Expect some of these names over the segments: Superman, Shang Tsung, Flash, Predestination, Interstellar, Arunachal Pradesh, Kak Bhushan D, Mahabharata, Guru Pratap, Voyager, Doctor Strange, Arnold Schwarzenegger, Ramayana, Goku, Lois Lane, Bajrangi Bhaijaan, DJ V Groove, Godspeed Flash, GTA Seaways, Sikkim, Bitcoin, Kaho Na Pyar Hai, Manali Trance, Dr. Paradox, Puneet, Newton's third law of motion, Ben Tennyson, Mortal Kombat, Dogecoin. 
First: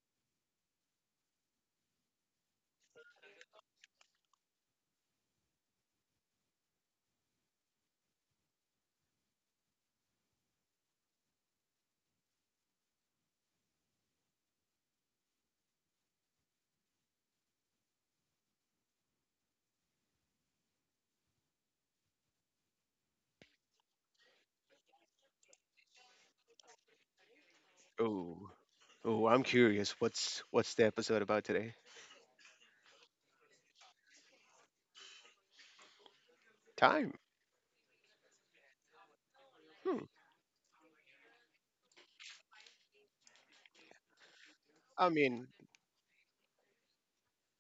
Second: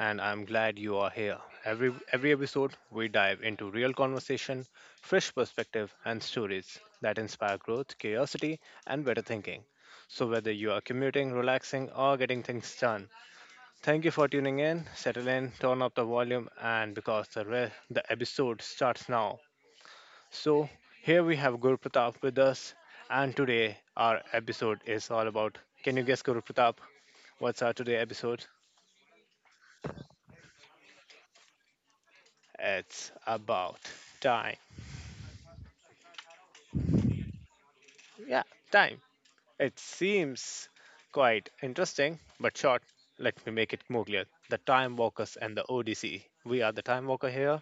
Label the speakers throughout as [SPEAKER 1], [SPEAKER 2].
[SPEAKER 1] and I'm glad you are here. Every episode we dive into real conversation, fresh perspective and stories that inspire growth, curiosity and better thinking. So whether you are commuting, relaxing or getting things done, thank you for tuning in. Settle in, turn up the volume and the episode starts now. So here we have Guru Pratap with us and today our episode is all about, can you guess Guru Pratap? What's our today
[SPEAKER 2] Oh,
[SPEAKER 1] episode?
[SPEAKER 2] oh, I'm curious. What's the episode about today?
[SPEAKER 1] It's about time.
[SPEAKER 2] Time.
[SPEAKER 1] Yeah, time. It
[SPEAKER 2] Hmm.
[SPEAKER 1] seems quite interesting, but short. Let me make it more clear. The Time
[SPEAKER 2] I
[SPEAKER 1] Walkers
[SPEAKER 2] mean,
[SPEAKER 1] and the ODC. We are the Time Walker here.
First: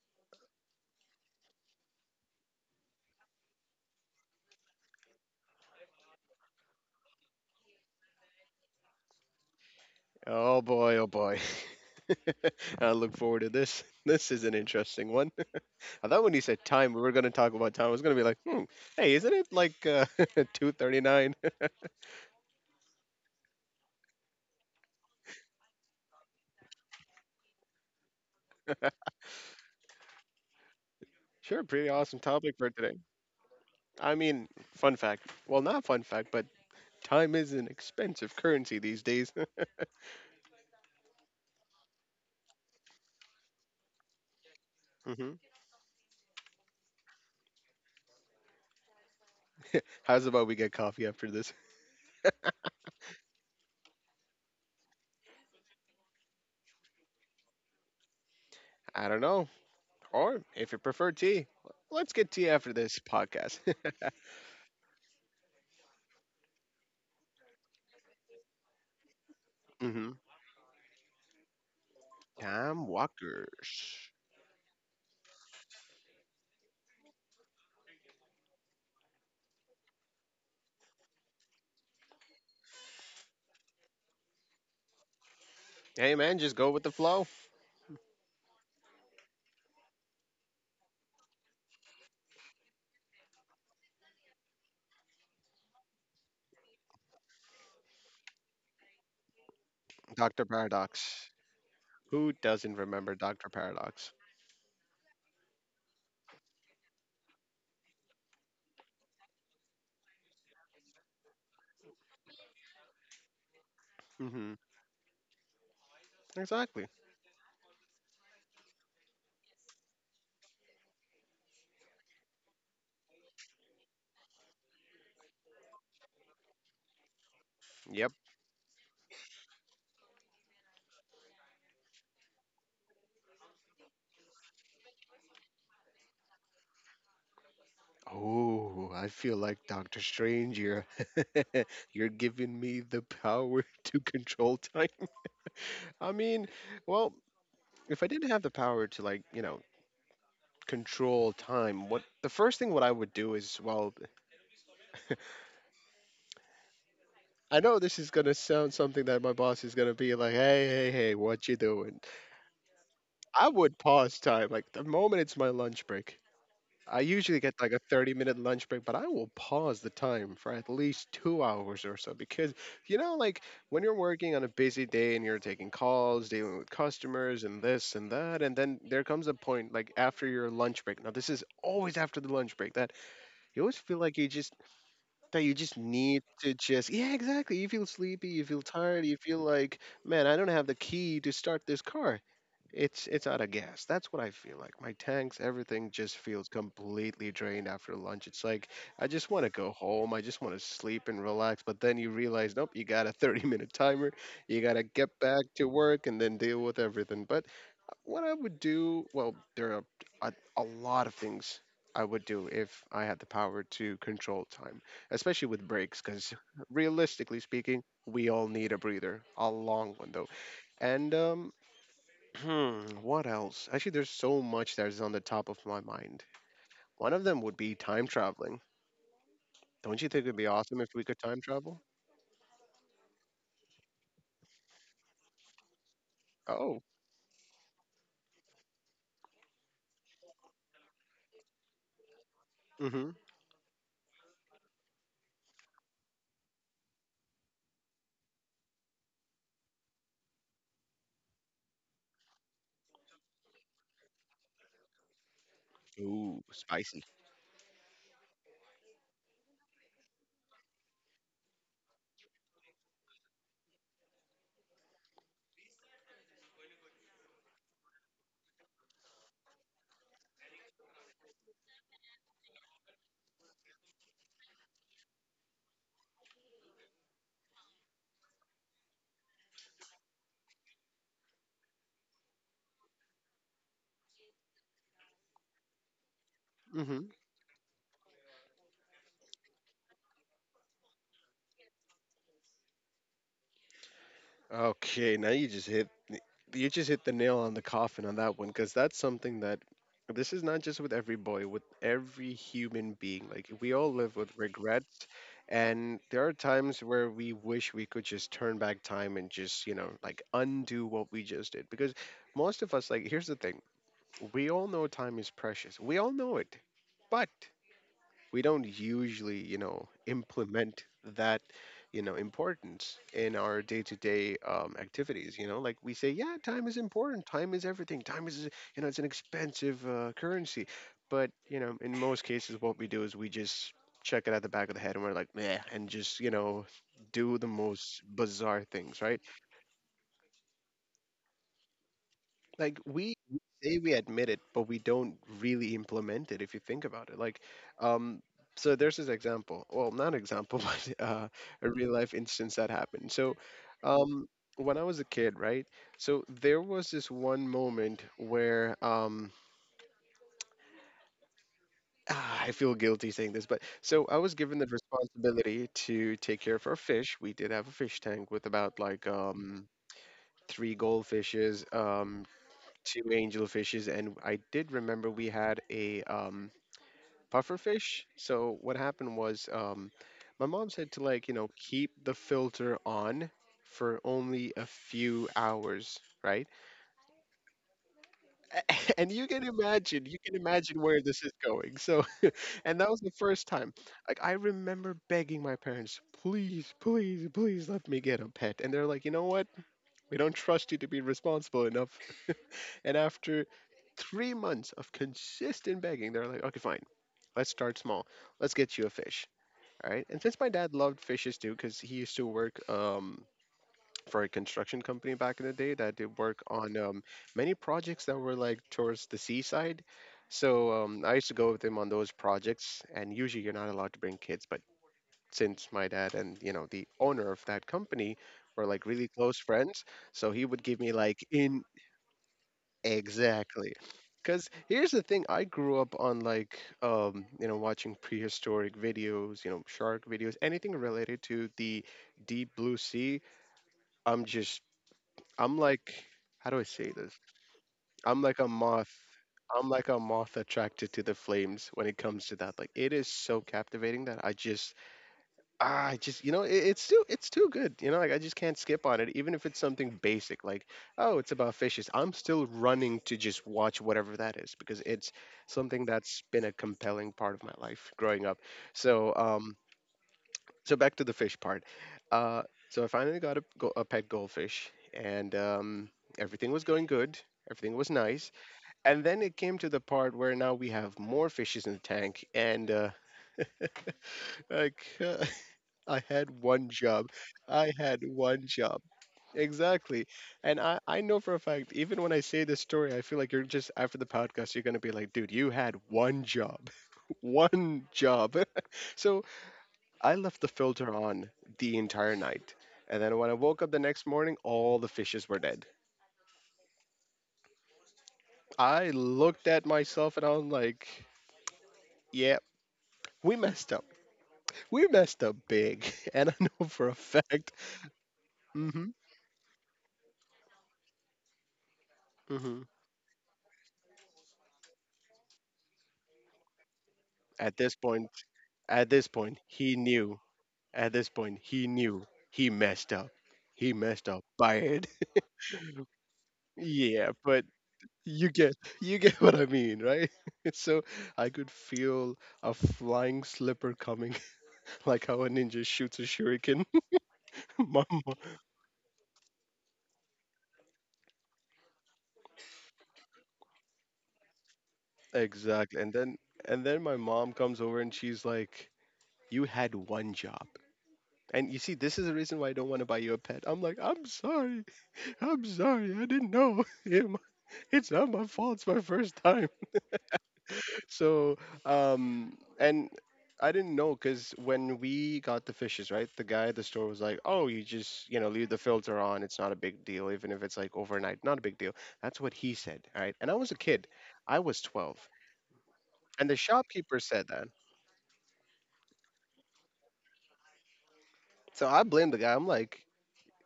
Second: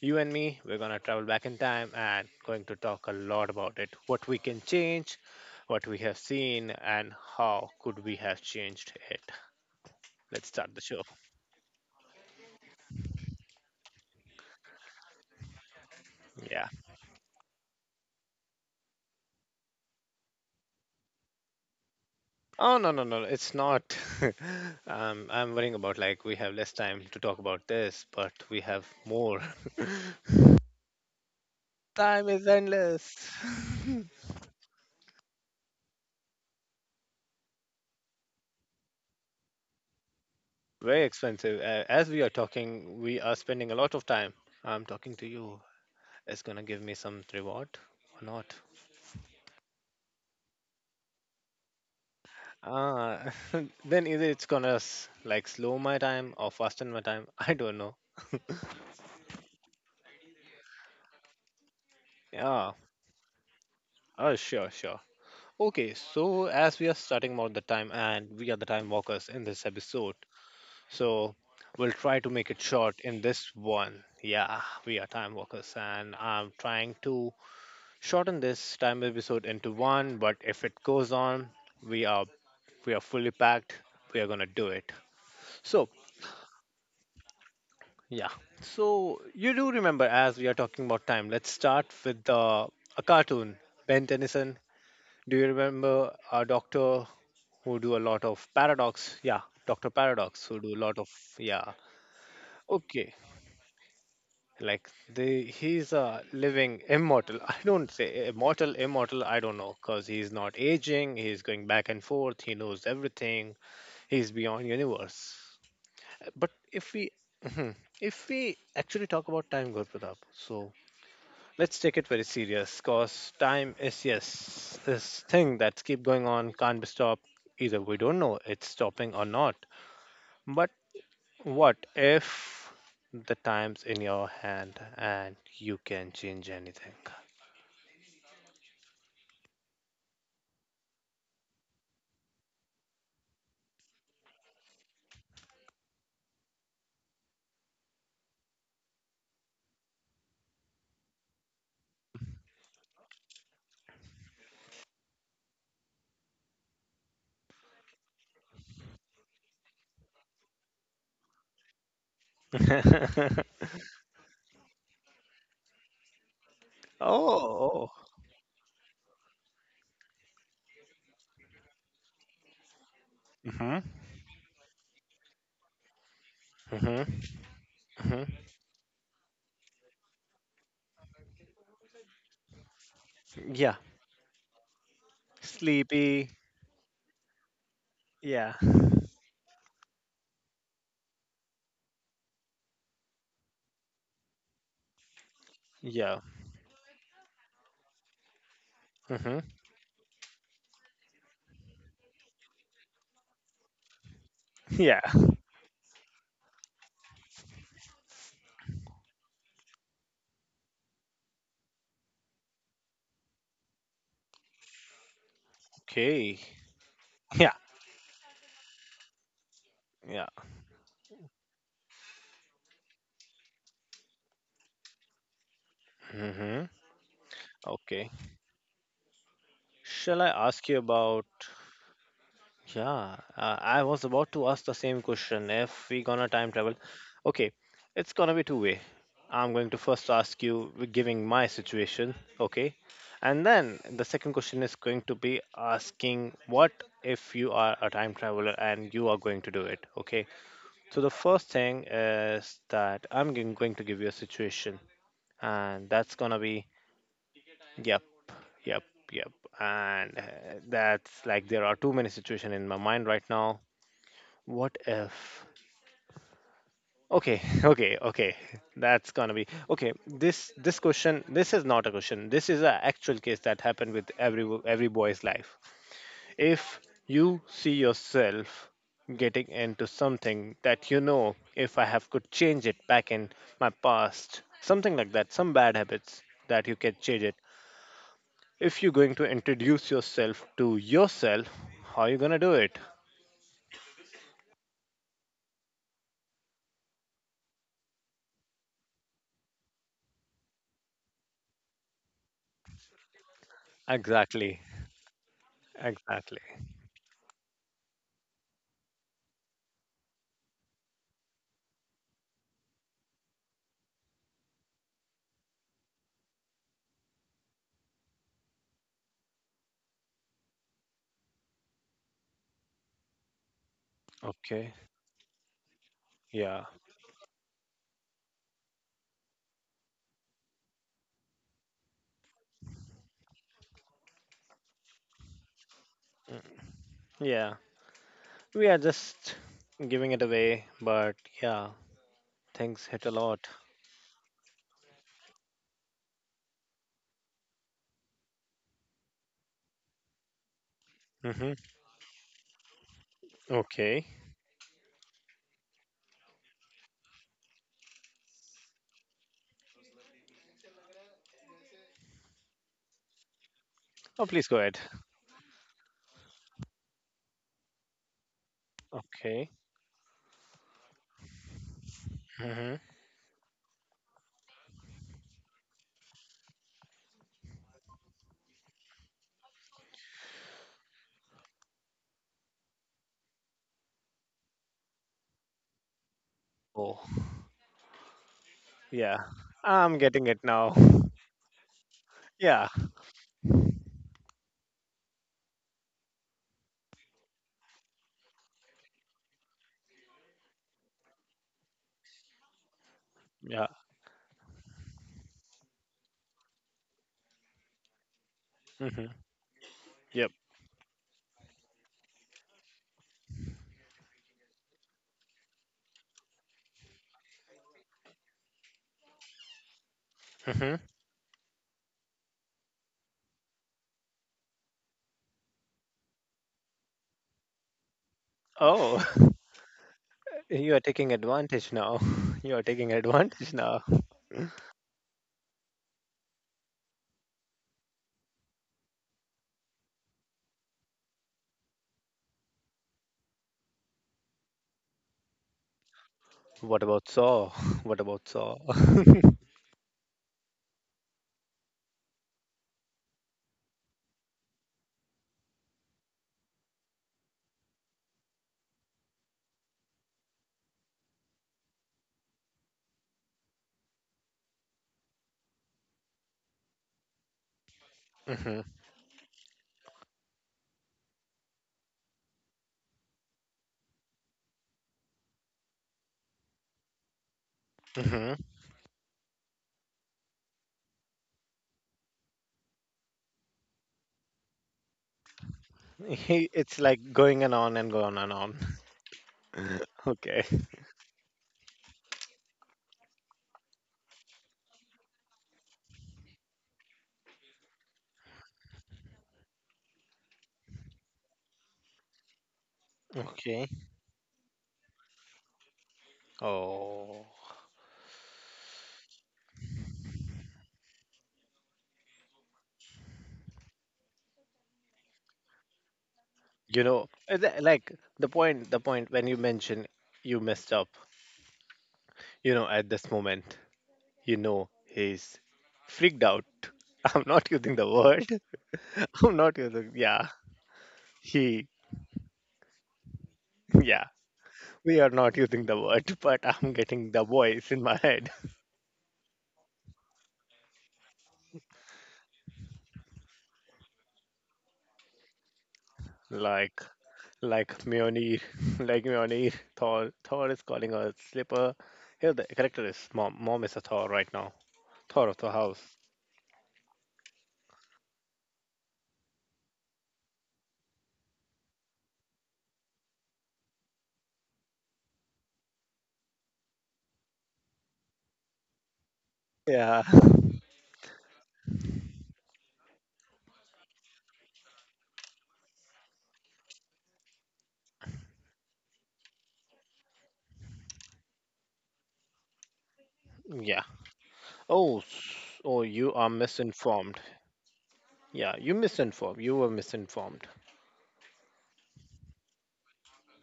[SPEAKER 1] You and me, we're gonna travel back in time and going to talk a lot about it. What we can change, what we have seen, and how could we have changed it. Let's
[SPEAKER 2] oh
[SPEAKER 1] start the
[SPEAKER 2] boy,
[SPEAKER 1] show.
[SPEAKER 2] oh boy. I look forward to this. This is an interesting one. I thought when you said
[SPEAKER 1] Yeah.
[SPEAKER 2] time, we were going to talk about time. I was going to be like, hmm, hey, isn't it like 2:39?
[SPEAKER 1] Oh no no no! It's not. I'm worrying about like we have less time to talk about this, but we have more.
[SPEAKER 2] Sure, pretty awesome
[SPEAKER 1] Time is
[SPEAKER 2] topic for today.
[SPEAKER 1] endless.
[SPEAKER 2] I mean, fun fact. Well, not fun fact, but time is an expensive currency these days.
[SPEAKER 1] Very expensive. As we are talking, we are spending a lot of time. I'm talking to
[SPEAKER 2] Hmm.
[SPEAKER 1] you. It's gonna give me some reward or not?
[SPEAKER 2] How's about we get coffee after this?
[SPEAKER 1] Ah, then either it's gonna like slow my time or fasten my time. I don't know.
[SPEAKER 2] I don't know. Or if you prefer tea, let's get tea
[SPEAKER 1] Yeah.
[SPEAKER 2] after this podcast.
[SPEAKER 1] Oh sure, sure. Okay, so as we are starting about the time and we are the time walkers in this
[SPEAKER 2] Hmm.
[SPEAKER 1] episode, so we'll try to make it
[SPEAKER 2] Time
[SPEAKER 1] short in this one.
[SPEAKER 2] walkers.
[SPEAKER 1] Yeah, we are time walkers and I'm trying to shorten this time episode into one, but if it goes on, we are we are fully packed. We are gonna do it. So
[SPEAKER 2] Hey man, just go with the flow.
[SPEAKER 1] yeah. So you do remember, as we are talking about time, let's start with a cartoon, Ben Tennyson. Do you remember our doctor who do a lot of paradox. Yeah, Dr.
[SPEAKER 2] Dr.
[SPEAKER 1] Paradox, who do a lot of,
[SPEAKER 2] Paradox.
[SPEAKER 1] yeah.
[SPEAKER 2] Who doesn't
[SPEAKER 1] Okay,
[SPEAKER 2] remember Dr. Paradox?
[SPEAKER 1] like they he's a living immortal. I don't say immortal, immortal. I don't know because he's not aging. He's going back and forth. He knows everything. He's
[SPEAKER 2] Hmm.
[SPEAKER 1] beyond universe. But
[SPEAKER 2] Exactly.
[SPEAKER 1] if we Mhm. If we actually talk about time, Gurpratap, so let's take it very serious because time is, yes, this thing that's keep going on can't be stopped. Either we
[SPEAKER 2] Yep.
[SPEAKER 1] don't know it's stopping or not, but what if the time's in your hand and you can change anything?
[SPEAKER 2] Oh, I feel like Doctor Strange here. You're giving me the power to control time. I mean, well, if I didn't have the power to like, you know, control time, what the first thing what I would do is well, I know this is gonna sound something that my boss is gonna be like, "Hey, hey, hey, what you doing?" I would pause time like the moment it's my lunch break. I usually
[SPEAKER 1] Oh,
[SPEAKER 2] get like a
[SPEAKER 1] oh.
[SPEAKER 2] 30-minute lunch break, but I will pause the time for at least 2 hours or so because, you know, like
[SPEAKER 1] hmm
[SPEAKER 2] when you're working on a busy day and you're taking calls, dealing with
[SPEAKER 1] hmm
[SPEAKER 2] customers and this and
[SPEAKER 1] hmm
[SPEAKER 2] that, and then there comes a point like after your lunch break. Now, this is always after the lunch break that you
[SPEAKER 1] yeah.
[SPEAKER 2] always feel like you just that you just need
[SPEAKER 1] Sleepy,
[SPEAKER 2] to just yeah exactly, you feel sleepy, you
[SPEAKER 1] yeah,
[SPEAKER 2] feel tired, you feel like, man, I don't have the key to start this car. It's out of gas. That's what I feel like. My tank's everything just
[SPEAKER 1] yeah,
[SPEAKER 2] feels completely drained after lunch. It's like I just want to
[SPEAKER 1] hmm
[SPEAKER 2] go home, I just want to sleep and relax, but then you realize, nope, you got a 30-minute timer, you got to
[SPEAKER 1] yeah.
[SPEAKER 2] get back to work and then deal with everything. But what I would do, well, there are a lot of things I would do if I had the power to control time, especially with breaks, because
[SPEAKER 1] Okay,
[SPEAKER 2] realistically
[SPEAKER 1] yeah,
[SPEAKER 2] speaking, we all need a breather, a long one though.
[SPEAKER 1] yeah.
[SPEAKER 2] And what else? Actually, there's so much that is on the top of my mind.
[SPEAKER 1] hmm
[SPEAKER 2] One of them would be time
[SPEAKER 1] Okay.
[SPEAKER 2] traveling. Don't you
[SPEAKER 1] Shall
[SPEAKER 2] think
[SPEAKER 1] I
[SPEAKER 2] it'd be
[SPEAKER 1] ask you
[SPEAKER 2] awesome if we could
[SPEAKER 1] about,
[SPEAKER 2] time travel?
[SPEAKER 1] yeah, I was about to ask the same question. If we gonna time travel,
[SPEAKER 2] Oh,
[SPEAKER 1] okay, it's gonna be two way. I'm going to first ask you, with giving my situation, okay,
[SPEAKER 2] mm-hmm.
[SPEAKER 1] and then the second question is going to be asking what if you are a time traveler and you are going to do it, okay. So the first thing is that I'm going to give you a situation, and that's gonna
[SPEAKER 2] Ooh,
[SPEAKER 1] be,
[SPEAKER 2] spicy.
[SPEAKER 1] yep, yep, yep, and that's like there are too many situations in my mind right now. What if? Okay, okay, okay. That's gonna be okay. This question, this is not a question. This is an actual case that happened with every every boy's life. If you see yourself getting into something that you know, if I have could change it back in my past, something like that, some bad habits that you can change it. If you're going to introduce yourself to yourself, how are you gonna do it?
[SPEAKER 2] Okay, now you just hit the nail on the coffin on that one, because that's something that this is not just with every boy, with every human being. Like, we all live with
[SPEAKER 1] Exactly,
[SPEAKER 2] regrets, and there are
[SPEAKER 1] exactly.
[SPEAKER 2] times where we wish we could just turn back time and just, you know, like undo what we just did. Because most of us, like, here's the thing: we all know time is precious. We all know it, but we don't usually, you know, implement that, you know, importance in our day-to-day
[SPEAKER 1] Okay,
[SPEAKER 2] activities. You know, like we say, yeah,
[SPEAKER 1] yeah,
[SPEAKER 2] time is important. Time is everything. Time is, you know, it's an expensive currency. But you know, in most cases, what we do is we just check it at the back of the head, and we're like, meh, and just, you know, do the
[SPEAKER 1] yeah.
[SPEAKER 2] most bizarre
[SPEAKER 1] We are
[SPEAKER 2] things, right?
[SPEAKER 1] just giving it away, but yeah,
[SPEAKER 2] Like,
[SPEAKER 1] things hit a
[SPEAKER 2] we
[SPEAKER 1] lot.
[SPEAKER 2] say we admit it, but we don't really implement it. If you think about it, like, um so there's this example, well, not example, but
[SPEAKER 1] Mm-hmm.
[SPEAKER 2] a real life instance that happened. So
[SPEAKER 1] Okay.
[SPEAKER 2] um when I was a kid, right, so there was this one moment where ah, I feel guilty saying this, but so I
[SPEAKER 1] Oh,
[SPEAKER 2] was
[SPEAKER 1] please go
[SPEAKER 2] given the
[SPEAKER 1] ahead.
[SPEAKER 2] responsibility to take care of our fish. We did have a fish tank with about like
[SPEAKER 1] Okay.
[SPEAKER 2] three goldfishes,
[SPEAKER 1] Mm-hmm.
[SPEAKER 2] two angelfishes, and I did remember we had a puffer fish. So what happened was, my mom said to, like, you know, keep the filter on for only a few hours, right?
[SPEAKER 1] Oh,
[SPEAKER 2] And
[SPEAKER 1] yeah. I'm
[SPEAKER 2] you
[SPEAKER 1] getting
[SPEAKER 2] can
[SPEAKER 1] it now.
[SPEAKER 2] imagine where this is going. So,
[SPEAKER 1] Yeah.
[SPEAKER 2] and that was the first time. Like, I remember begging my parents, please, please, please let me get a pet, and they're like, you know what? We don't trust you to be responsible enough. And after
[SPEAKER 1] Yeah.
[SPEAKER 2] 3 months of consistent begging, they're like, okay, fine. Let's start small. Let's get you a
[SPEAKER 1] Mm-hmm.
[SPEAKER 2] fish. All right. And
[SPEAKER 1] Yep.
[SPEAKER 2] since my dad loved fishes too, because he used to work for a construction company back in the day that did work on many projects that were like towards the seaside. So
[SPEAKER 1] Mm-hmm.
[SPEAKER 2] I used to go with him on those projects. And usually you're not allowed to bring kids, but since my dad and, you know, the owner of that company were like
[SPEAKER 1] Oh,
[SPEAKER 2] really close friends, so he would
[SPEAKER 1] you are
[SPEAKER 2] give me
[SPEAKER 1] taking
[SPEAKER 2] like in
[SPEAKER 1] advantage now. You are taking advantage
[SPEAKER 2] exactly,
[SPEAKER 1] now.
[SPEAKER 2] because here's the thing, I grew up on like you know, watching prehistoric videos, you know, shark videos, anything related to the deep blue sea. I'm just, I'm like how do I
[SPEAKER 1] What
[SPEAKER 2] say
[SPEAKER 1] about
[SPEAKER 2] this?
[SPEAKER 1] Saw? What
[SPEAKER 2] i'm
[SPEAKER 1] about
[SPEAKER 2] like a
[SPEAKER 1] Saw?
[SPEAKER 2] moth I'm like a moth attracted to the flames when it comes to that. Like, it is so captivating that I just, ah, I just, you know, it's too good. You know, like, I just can't skip on it, even if it's something basic like, oh, it's about fishes. I'm still running to just watch whatever that is, because it's something that's been a compelling part of my life growing up.
[SPEAKER 1] hmm
[SPEAKER 2] So, so back to the fish part. Uh, so I finally got a, a pet goldfish, and everything was going good. Everything was nice,
[SPEAKER 1] hmm
[SPEAKER 2] and then it came to the part where now we have more fishes in the tank, and like uh, I had one
[SPEAKER 1] It's
[SPEAKER 2] job.
[SPEAKER 1] like going and
[SPEAKER 2] I
[SPEAKER 1] on and
[SPEAKER 2] had
[SPEAKER 1] going and
[SPEAKER 2] one
[SPEAKER 1] on.
[SPEAKER 2] job. Exactly.
[SPEAKER 1] Okay.
[SPEAKER 2] And I know for a fact, even when I say this story, I feel like you're just, after the podcast, you're going to be like, dude, you had one job. One job. So I left the filter on the entire night. And then when I woke
[SPEAKER 1] Okay.
[SPEAKER 2] up the next morning, all the fishes were dead.
[SPEAKER 1] Oh.
[SPEAKER 2] I looked at myself and I'm like, yeah, we messed up. We messed up big. And I know
[SPEAKER 1] You
[SPEAKER 2] for a
[SPEAKER 1] know
[SPEAKER 2] fact.
[SPEAKER 1] like the point the
[SPEAKER 2] Hmm.
[SPEAKER 1] point when you mention, you messed up, you
[SPEAKER 2] Hmm.
[SPEAKER 1] know, at this moment, you know he's freaked out. I'm not
[SPEAKER 2] At this
[SPEAKER 1] using the
[SPEAKER 2] point,
[SPEAKER 1] word.
[SPEAKER 2] at this
[SPEAKER 1] I'm
[SPEAKER 2] point,
[SPEAKER 1] not
[SPEAKER 2] he
[SPEAKER 1] using,
[SPEAKER 2] knew.
[SPEAKER 1] yeah,
[SPEAKER 2] At this point, he
[SPEAKER 1] he,
[SPEAKER 2] knew he messed up. He
[SPEAKER 1] yeah,
[SPEAKER 2] messed up bad.
[SPEAKER 1] we are not using the word, but I'm getting
[SPEAKER 2] Yeah,
[SPEAKER 1] the
[SPEAKER 2] but
[SPEAKER 1] voice in my
[SPEAKER 2] you
[SPEAKER 1] head.
[SPEAKER 2] get you get what I mean, right? So I could feel a flying slipper coming, like how a ninja shoots a shuriken.
[SPEAKER 1] like like
[SPEAKER 2] Mama.
[SPEAKER 1] Mjolnir, like Mjolnir, Thor, Thor is calling a slipper. Here the character is mom. Mom is a Thor right now. Thor of the
[SPEAKER 2] Exactly.
[SPEAKER 1] house.
[SPEAKER 2] And then my mom comes over and she's like, "You had one job. And you see, this is the reason why I don't want to buy you a pet." I'm like, I'm sorry. I'm sorry. I didn't know. Yeah, it's not my fault. It's my first time.
[SPEAKER 1] Yeah.
[SPEAKER 2] So, and I didn't know, because when we got the fishes, right, the guy at the store was like, "Oh, you just, you know, leave the filter on. It's not a big deal, even if it's like overnight. Not a big deal." That's what he said, all right? And I was a
[SPEAKER 1] Yeah.
[SPEAKER 2] kid. I was 12,
[SPEAKER 1] Oh, oh, you
[SPEAKER 2] and
[SPEAKER 1] are
[SPEAKER 2] the shopkeeper
[SPEAKER 1] misinformed.
[SPEAKER 2] said that.
[SPEAKER 1] Yeah, you misinformed. You were misinformed.
[SPEAKER 2] So I blame the guy. I'm like,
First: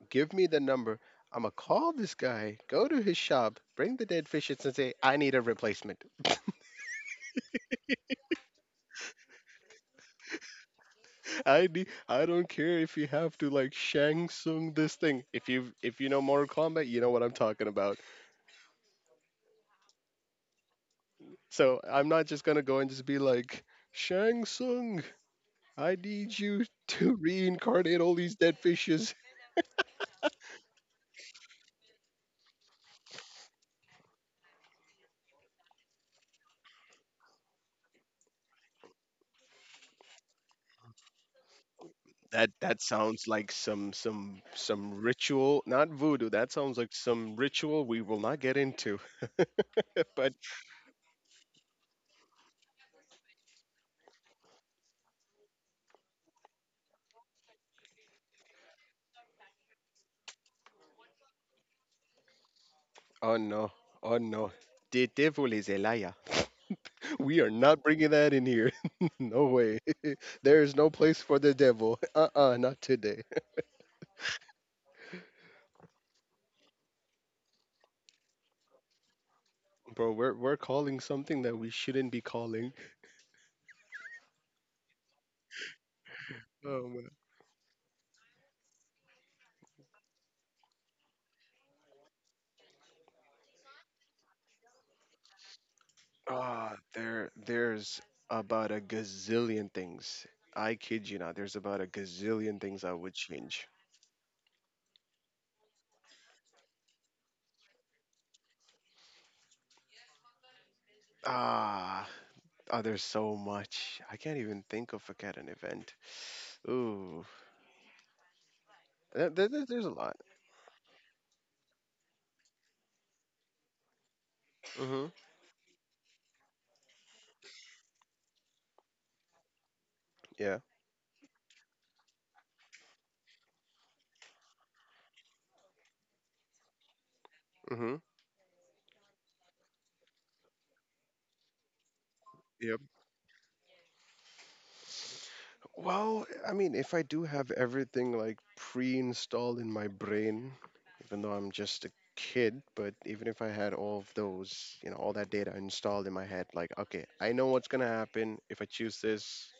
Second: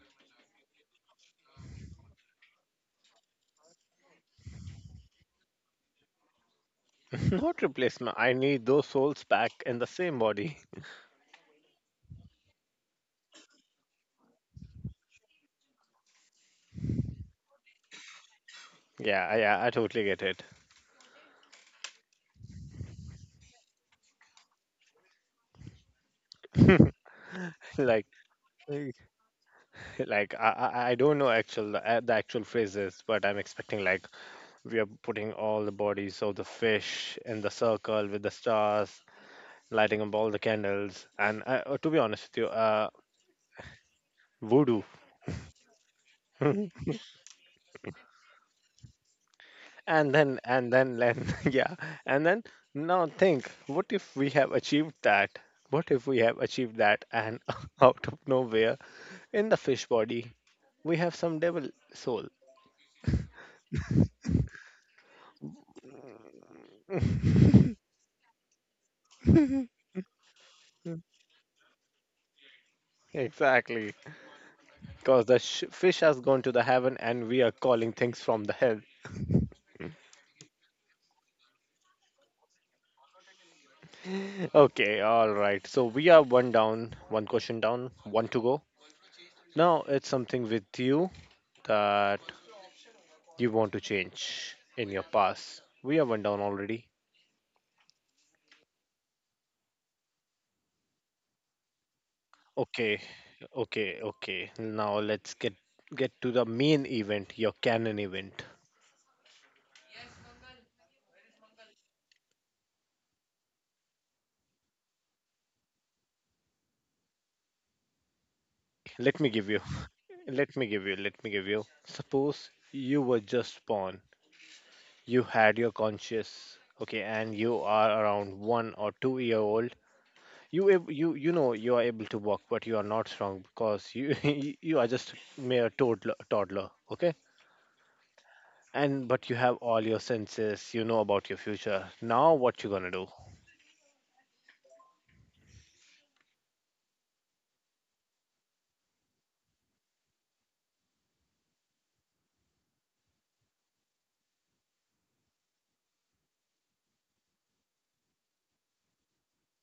[SPEAKER 2] "Give me the number." I'm gonna call this guy, go to his shop, bring the dead fishes, and say, I need a replacement.
[SPEAKER 1] Not replacement. I need those souls back in the same body.
[SPEAKER 2] I need, I don't care if you have to, like, Shang Tsung this thing. If you know Mortal Kombat, you know what I'm talking about.
[SPEAKER 1] Yeah, yeah, I totally get it.
[SPEAKER 2] So I'm not just gonna go and just be like Shang Tsung. I need you to reincarnate
[SPEAKER 1] Like,
[SPEAKER 2] all these dead
[SPEAKER 1] mm.
[SPEAKER 2] fishes.
[SPEAKER 1] Like, I don't know actual the actual phrases, but I'm expecting like we are putting all the bodies of the fish in the circle with the stars, lighting up all the candles, and to be honest with you,
[SPEAKER 2] That sounds like some
[SPEAKER 1] voodoo.
[SPEAKER 2] some ritual, not voodoo. That sounds like some ritual we will not get into. But
[SPEAKER 1] And then yeah. And then, now think, what if we have achieved that? What if we have achieved that, and out of nowhere, in the fish body, we have some devil soul.
[SPEAKER 2] oh no, oh no. Te te. We are not bringing that in here. No way. There is no
[SPEAKER 1] Mm.
[SPEAKER 2] place for the devil. Uh, not today.
[SPEAKER 1] Exactly. Because fish has gone to the heaven and we are calling things from the hell.
[SPEAKER 2] Bro, we're calling something that we shouldn't be calling.
[SPEAKER 1] Okay, all right, so we are one down,
[SPEAKER 2] Oh man.
[SPEAKER 1] one question down, one to go. Now it's something with you that you want to change in your past. We are one down
[SPEAKER 2] Ah,
[SPEAKER 1] already.
[SPEAKER 2] there there's about a gazillion things. I kid you not. There's about a gazillion things I
[SPEAKER 1] Okay,
[SPEAKER 2] would change.
[SPEAKER 1] okay, okay. Now let's get to the main event, your canon event.
[SPEAKER 2] Ah, oh, there's so much. I can't even think of like, at an event. Ooh,
[SPEAKER 1] Let me
[SPEAKER 2] there,
[SPEAKER 1] give
[SPEAKER 2] there-
[SPEAKER 1] you.
[SPEAKER 2] there- there's a lot.
[SPEAKER 1] Let me give you. Suppose you were just born.
[SPEAKER 2] Mhm.
[SPEAKER 1] You had your conscious. Okay, and you are around 1 or 2 year old.
[SPEAKER 2] Yeah.
[SPEAKER 1] You, you know, you are able to walk, but you are not strong because you you are just mere toddler. Okay,
[SPEAKER 2] Mhm.
[SPEAKER 1] and but you have all your senses. You know about your future. Now what you
[SPEAKER 2] Yep.
[SPEAKER 1] gonna do?
[SPEAKER 2] Well, I mean, if I do have everything like pre-installed in my brain, even though I'm just a kid, but even if I had all of those, you know, all that data installed in my head, like, okay, I know what's gonna happen if I choose this.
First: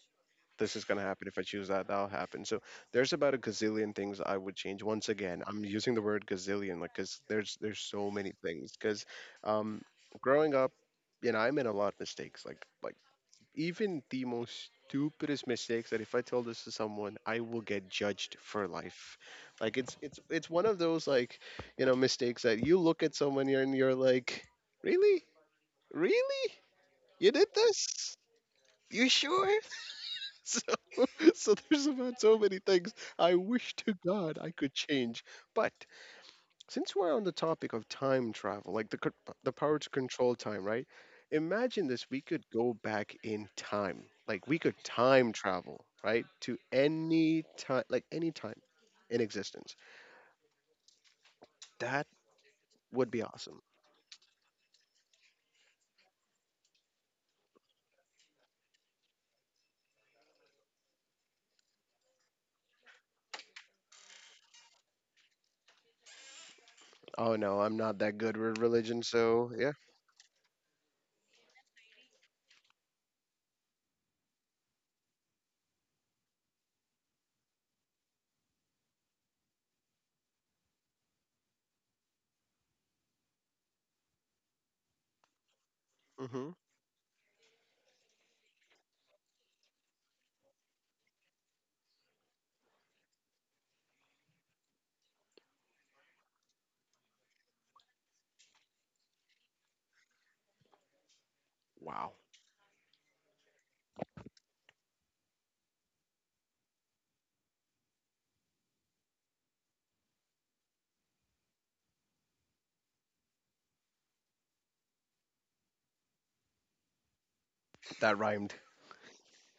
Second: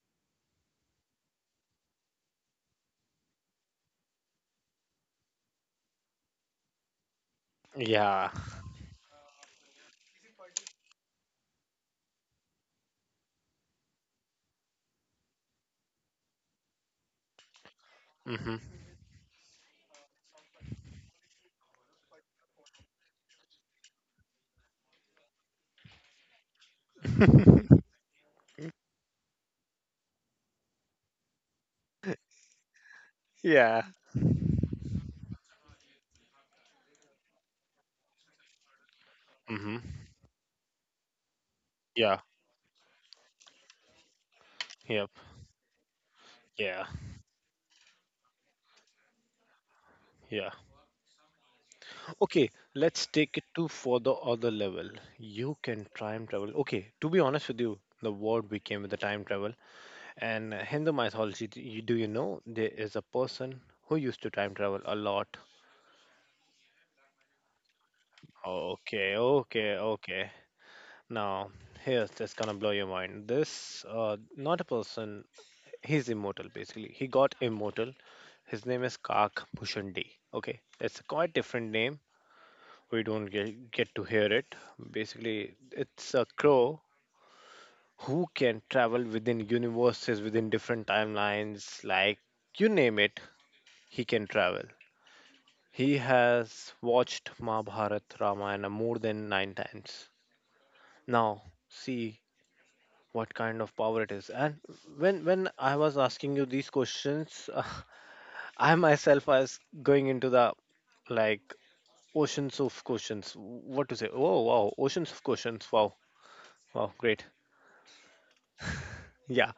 [SPEAKER 2] This is gonna happen if I choose that. That'll happen. So there's about a gazillion things I would change. Once again, I'm using the word gazillion, like, cause there's so
[SPEAKER 1] Yeah.
[SPEAKER 2] many things. Cause um, growing up, you know, I made a lot of mistakes. Like even the most stupidest mistakes that if I tell this to someone, I will get judged
[SPEAKER 1] Mm-hmm.
[SPEAKER 2] for life. Like it's one of those, like, you know, mistakes that you look at someone here and you're like, "Really? Really? You did this? You sure?" So, so there's about so many things I wish
[SPEAKER 1] Yeah.
[SPEAKER 2] to God I could change, but since we're on the topic of time travel, like the the power
[SPEAKER 1] Mm-hmm.
[SPEAKER 2] to control time, right? Imagine this:
[SPEAKER 1] Yeah.
[SPEAKER 2] we could go back in time, like we could
[SPEAKER 1] Yep.
[SPEAKER 2] time travel, right, to
[SPEAKER 1] Yeah.
[SPEAKER 2] any time, like any time in existence.
[SPEAKER 1] Yeah.
[SPEAKER 2] That
[SPEAKER 1] Okay. Let's
[SPEAKER 2] would be
[SPEAKER 1] take it
[SPEAKER 2] awesome.
[SPEAKER 1] to for the other level. You can time travel. Okay. To be honest with you, the word became with the time travel. And Hindu mythology. Do you know there is a person who used to time travel a lot?
[SPEAKER 2] Oh no, I'm not that good with religion,
[SPEAKER 1] Okay.
[SPEAKER 2] so
[SPEAKER 1] Okay.
[SPEAKER 2] yeah.
[SPEAKER 1] Okay. Now here's that's gonna blow your mind. This not a person. He's immortal basically. He got immortal. His name is Kak Bhushan D. Okay. It's a quite different name we don't get to hear it. Basically, it's a
[SPEAKER 2] Hmm.
[SPEAKER 1] crow who can travel within universes, within different timelines, like, you name it, he can travel. He has watched Mahabharata, Ramayana more than nine times. Now,
[SPEAKER 2] Wow,
[SPEAKER 1] see what kind of power it is. And when I was asking you these questions, I myself was going into the, like, oceans of questions. What to say? Oh wow, oceans of questions. Wow, wow, great.
[SPEAKER 2] that rhymed.
[SPEAKER 1] Yeah.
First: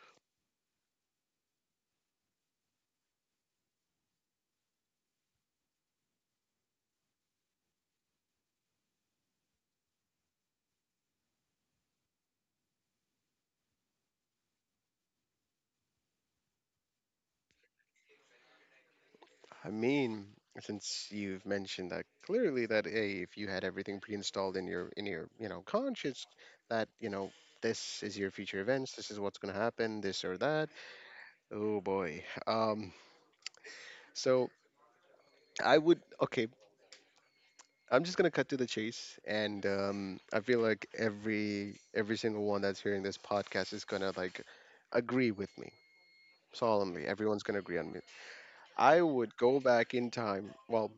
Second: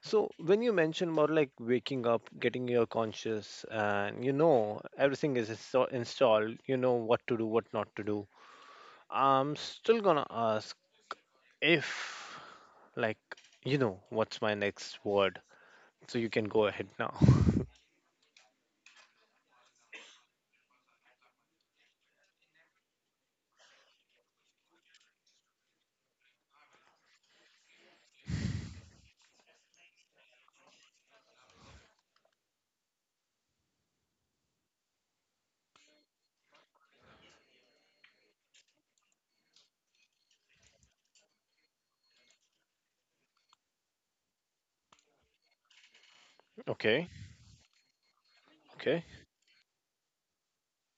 [SPEAKER 1] So when you mention about like waking up, getting your conscious, and you know everything is installed, you know what to do, what not to do. I'm still gonna ask, if, like, you know, what's my next word? So you can go ahead now.
[SPEAKER 2] I mean, since you've mentioned that clearly that hey, if you had everything pre-installed in your you know conscience, that you know this is your future events, this is what's going to happen, this or that. Oh boy. So I would, okay. I'm just gonna cut to the chase, and I feel like every single one that's hearing this podcast is gonna like agree with me solemnly.
[SPEAKER 1] Okay.
[SPEAKER 2] Everyone's gonna agree on me. I
[SPEAKER 1] Okay.
[SPEAKER 2] would go back in time. Well,